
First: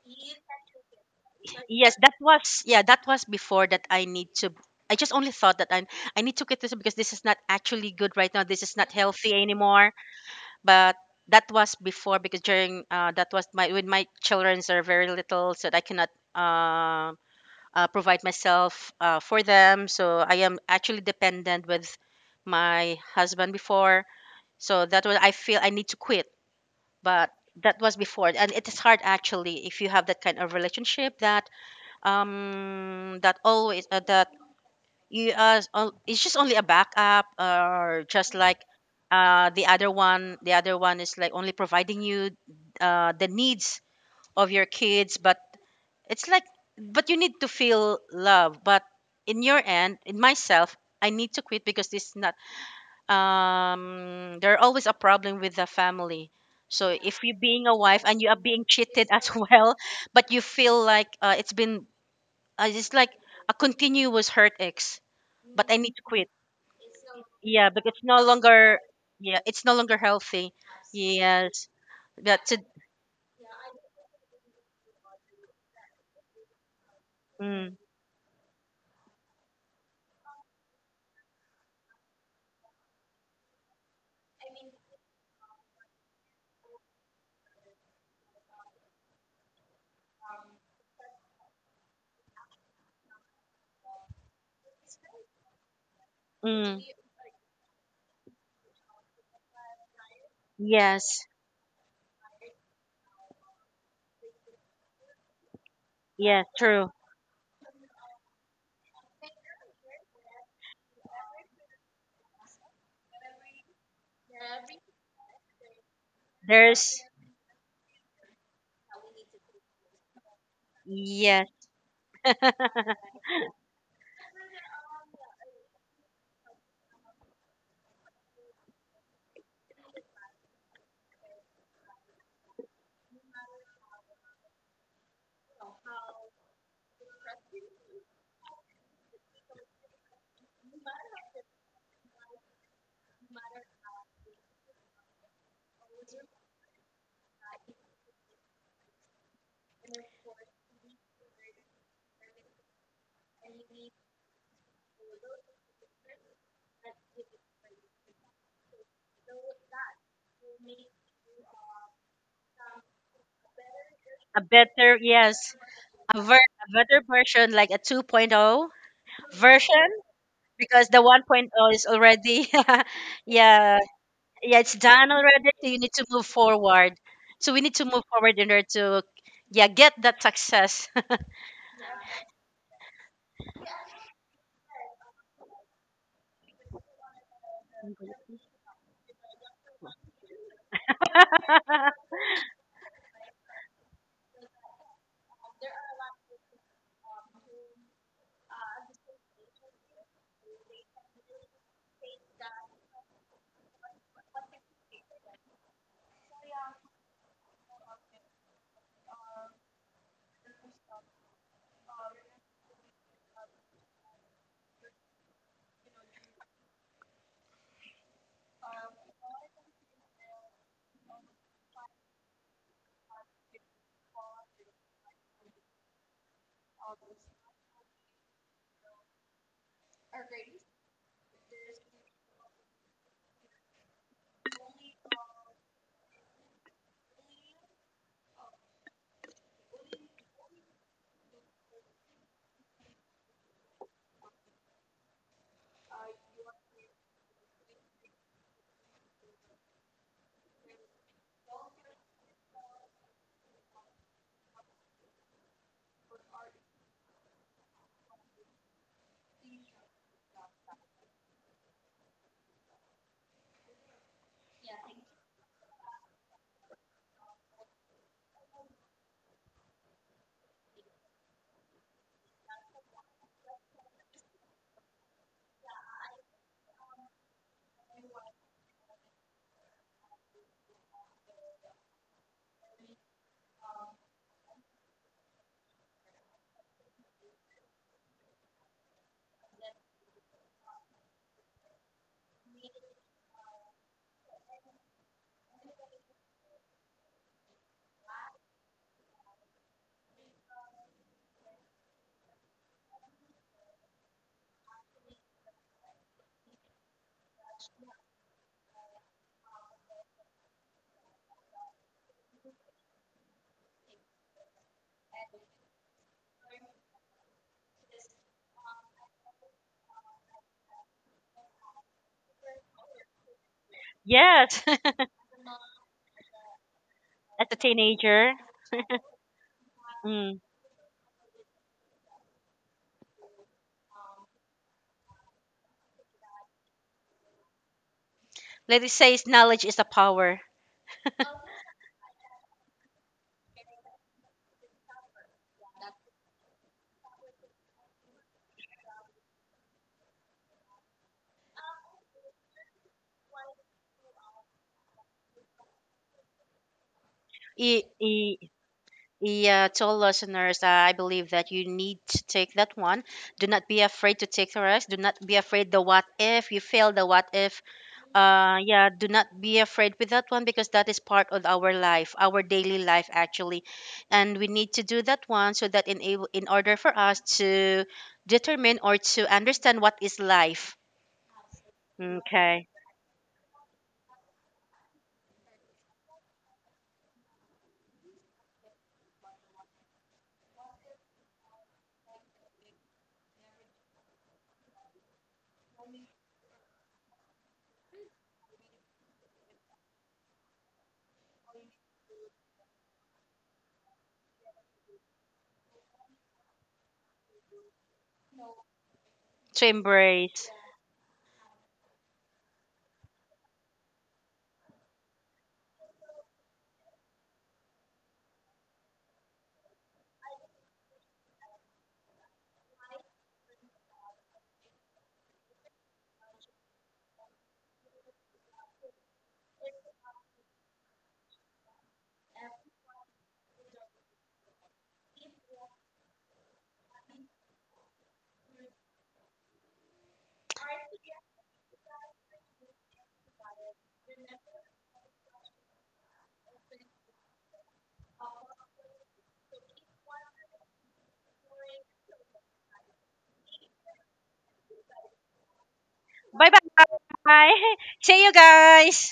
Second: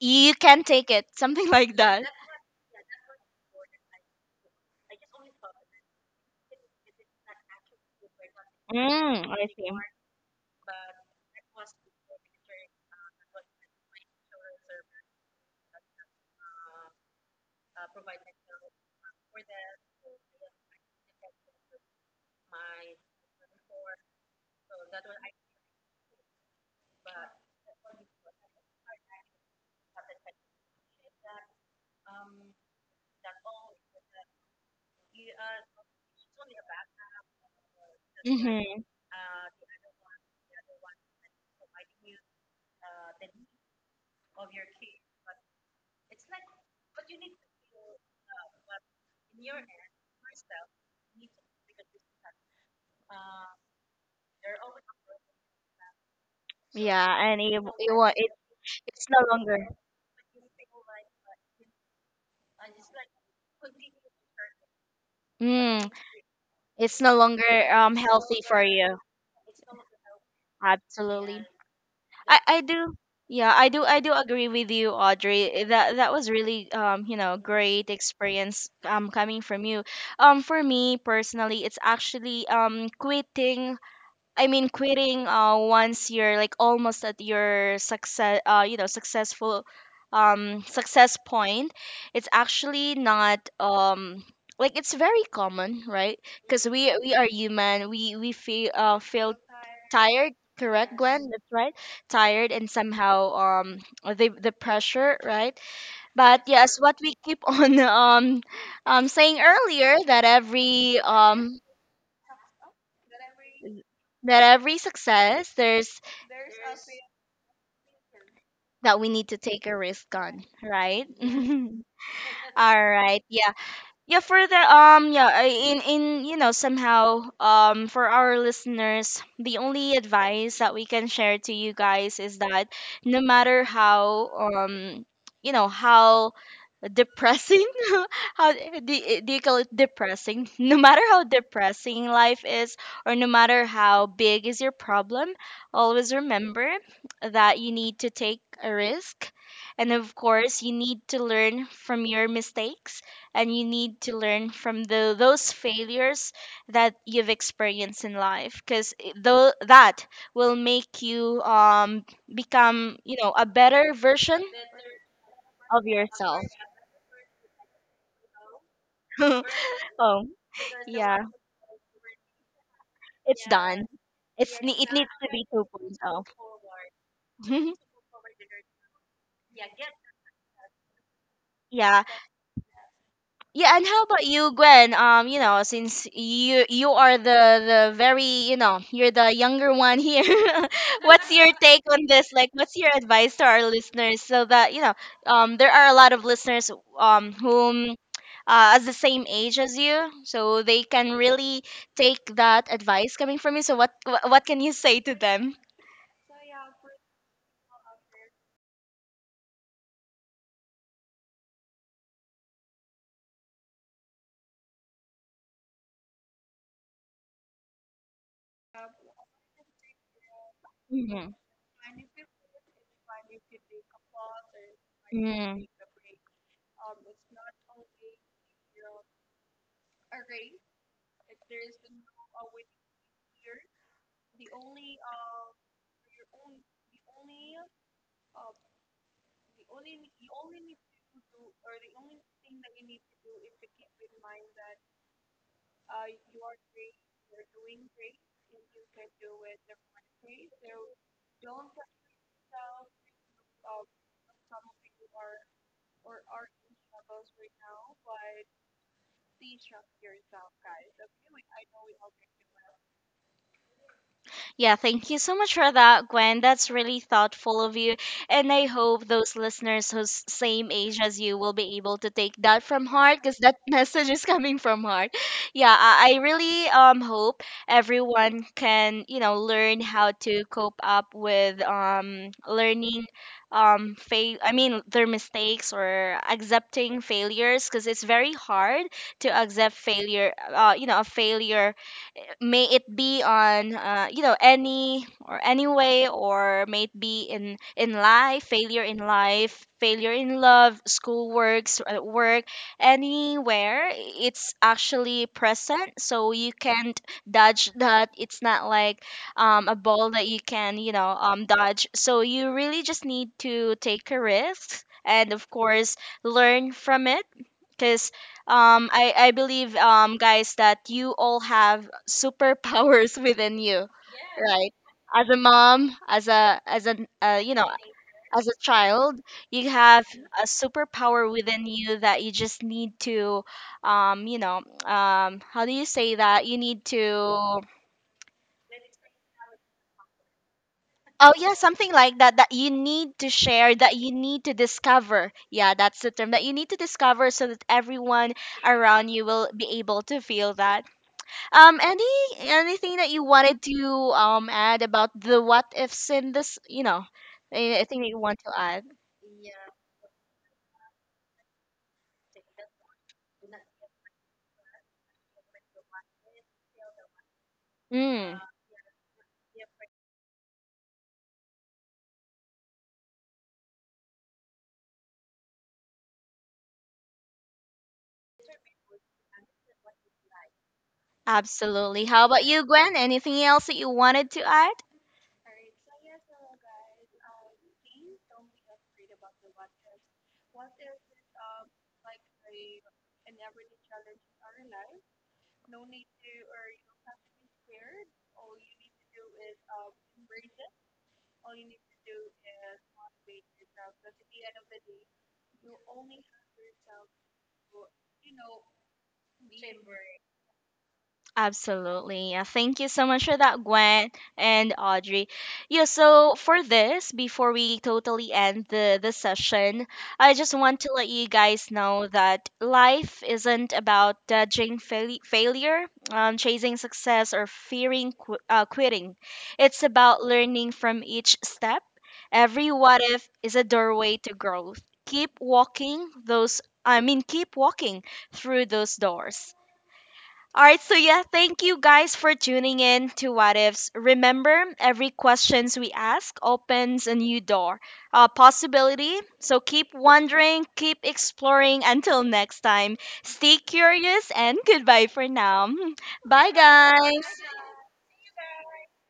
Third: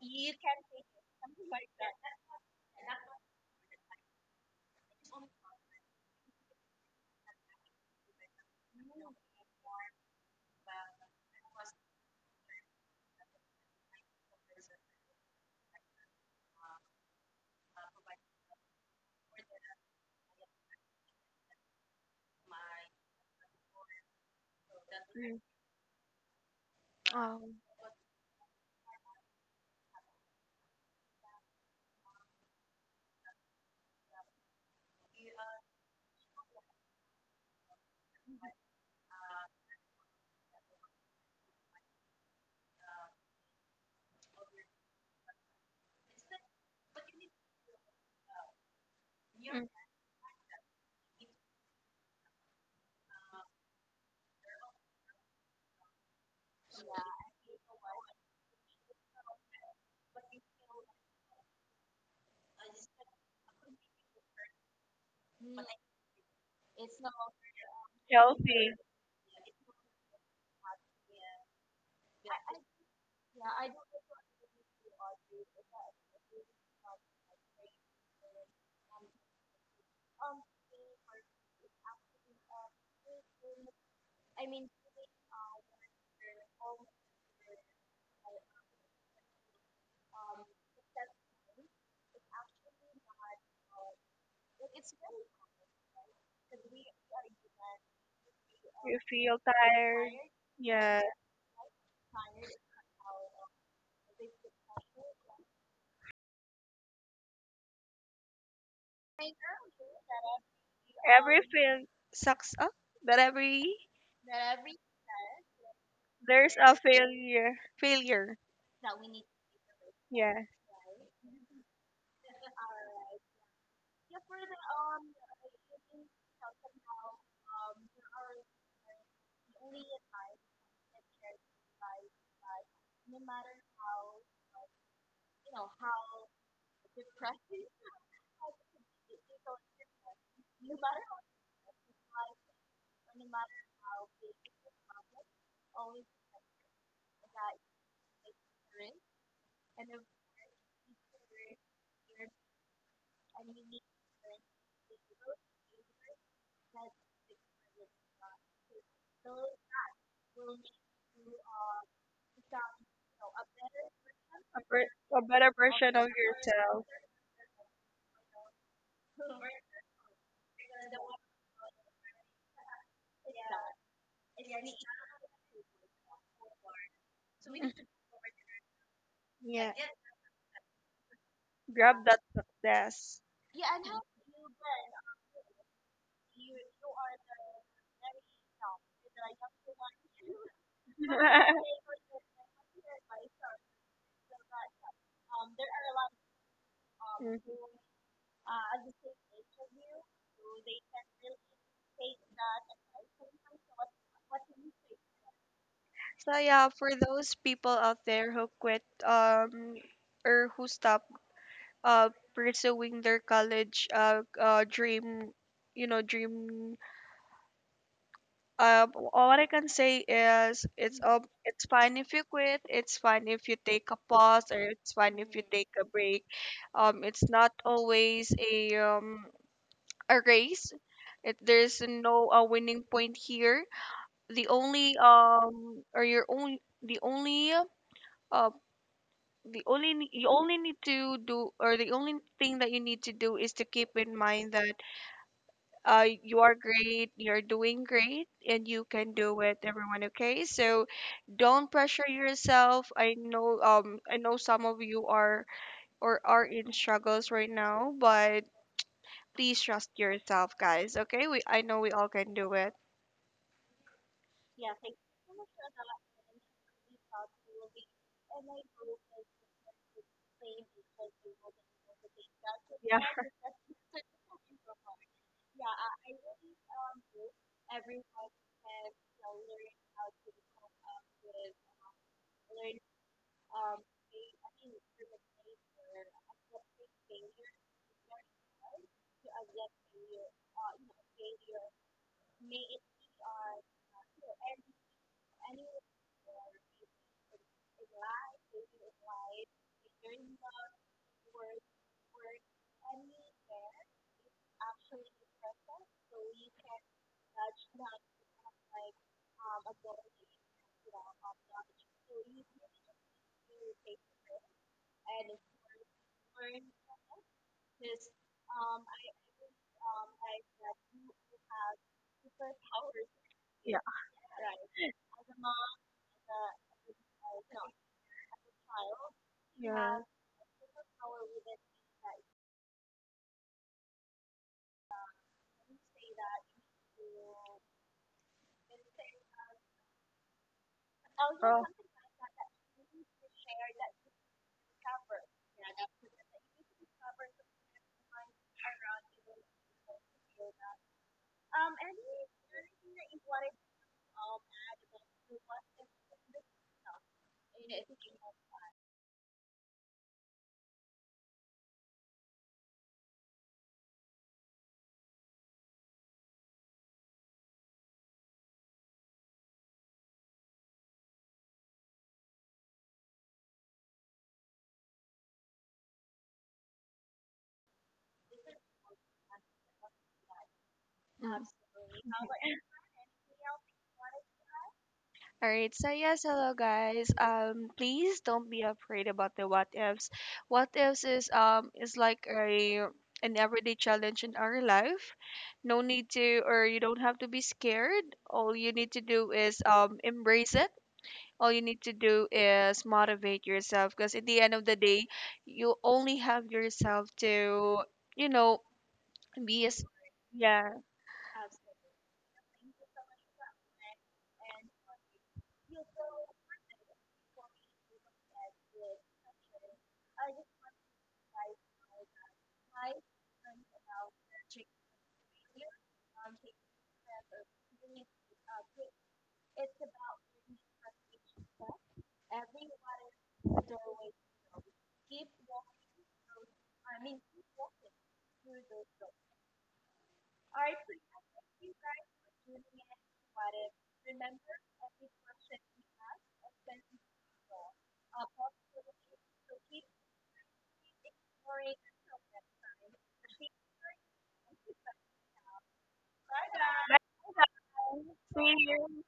you can take it. Something like
yes,
that.
that was yeah, that was before that I need to. I just only thought that I need to quit this because this is not actually good right now. This is not
Mm,
healthy
I see.
anymore. But that was before because during that was my when my children are very little, so I cannot uh, provide myself for them. So I am actually dependent with my husband before. So that was I feel I need to quit, but
Um.
that was before, and it is hard actually if you have that kind of relationship that that always that you it's just only a backup or just like
Mm-hmm.
the other one is like only providing you the needs of your kids, but it's like, but you need to feel love, but in your
Mm.
end, in myself, I need to quit because this is not there are always a problem with the family. So
Yeah,
if you are
and it,
being
w-
a
it,
wife
wa-
and you
it
are being
it's
cheated
no
as
longer,
well, but you feel like it's been it's like a continuous hurt ex but I
mm,
need to quit.
it's no longer
Yeah, because it's no
healthy for
Healthy.
longer,
you.
yeah, it's no longer healthy.
Absolutely.
Yes,
I
that's
I
it.
do. Yeah, I do. I do agree with you, Audrey. That that was really you know
Mm,
great experience coming from you. For me personally, it's actually quitting. I mean, quitting once you're like almost at your success, you know, successful success point. It's actually not like, it's very common, right? Because
mm,
we are human. We feel
You
fail,
feel tired.
tired, correct,
Yeah.
Glenn,
yes.
that's right, tired, and somehow the pressure, right? But
Yeah,
yes,
true.
what we keep on saying earlier,
Every fail sucks up, but every
that every success there's,
there's a
There's.
failure. Failure.
that we need to take a risk
Yeah.
on, right?
Yes. A
All right, yeah. Yeah, for the yeah, in, you know, somehow for our listeners, the only advice that we can share to you guys is that, no matter how you know how depressing, how do, do you call it depressing, no matter how depressing life is, or no matter how big is your problem, always remember that you need to take a risk, and of course you need to learn from your mistakes, and you need to learn from the those failures that you've experienced in life, because though that will make you become, you know, a better version
A, per-
better,
a better
yes,
of
version of
yourself.
a
yourself.
better version, like a 2.0
Oh
version, because the
yeah,
1.0 is already
it's
yeah,
done,
yeah, it's
it
done
needs to be
already, so you need to
2.0.
move forward, so we need to move forward in order to, yeah,
Yeah.
get that success.
Grab
Yeah.
that success.
Yeah, and how about you, Gwen? You know, since you are the very, you know, you're the younger one here. What's your take on this? Like, what's your advice to our listeners so that, you know, there are a lot of listeners
Mhm.
whom as the same age as you, so they can really take that advice coming from you. So what can you say to them?
So yeah, for those people out there who quit or who stop uh pursuing their college dream, you know, dream. All I can say is it's fine if you quit. It's fine if you take a pause, or it's fine if you
Mm-hmm.
take a break. It's not always a race. It, there's no winning point here. The only uh you only need to do, or the only thing that you need to do is to keep in mind that you are great. You're doing great, and you can do it, everyone. Okay, so don't pressure yourself. I know some of you are or are in struggles right now, but please trust yourself, guys. Okay, we I know we all can do it.
Yeah, thank you so much for that, Gwen. That's really thoughtful of you. And I hope those listeners who's same age as you will be able to take that from
Yeah,
heart, because that message is coming from heart. Yeah, I really hope everyone can, you know, learn how to cope up with learning, fail I mean their mistakes, or accepting failures, because it's very hard to accept failure, you know, a failure, may it be on you know, any or any way, or may it be in life, failure in life, failure in love, school works, work, anywhere, it's actually present, so you can't dodge that. It's not like a ball that you can, you know, dodge. So you really just need to take a risk, and of course learn from it, because I believe, guys, that you all have superpowers within
yeah,
you,
Yes.
right? As a mom, as a
As a
you know,
teenager.
as a child, you
yeah.
have
Mm.
a superpower within you that you just need to, you know, how do you say that? You need to.
Let it say knowledge is a power.
Oh yeah,
Oh.
something like that, that you need to share, that you need to discover. Yeah, that's the term, that you need to discover, so that everyone around you will be able to feel that. Um, any anything that you wanted to add about the what ifs in this, you know,
I,
anything that you
I,
want to add?
yeah, to all listeners, I believe that you need to take that one. Do not be afraid to take the rest. Do not be afraid the what if. You fail the what if.
Mm,
Yeah, do not be afraid with that one because that is part of our life, our daily life actually, and we need to do that one so that enable in order for us to determine or to understand what is life.
Mm.
absolutely. How about you,
Okay,
Gwen? Anything else that you wanted to add?
All right, so yes, hello guys. Please don't be afraid about the what ifs. What ifs is like a an everyday challenge in our life. No need to, or you don't have to be scared. All you need to do is embrace it. All you need to do is motivate yourself, because at the end of the day, you only have yourself to, you know,
to
be as
embrace.
yeah.
Absolutely. Yeah, thank you so much for that, Gwen and Audrey. Yeah, so for this, before we totally end the session, I just want to let you guys know that life isn't about judging failure, chasing success, or fearing quitting. It's about learning from each step. Every what if is a doorway to growth. Keep walking those, I mean, keep walking through those doors. All right, so yeah, thank you guys for tuning in to What Ifs. Remember, every questions we ask opens a new door, a possibility. So keep wondering, keep exploring. Until next time, stay curious, and goodbye for now.
Bye
Bye,
Bye.
guys.
bye. See you
See you.
guys.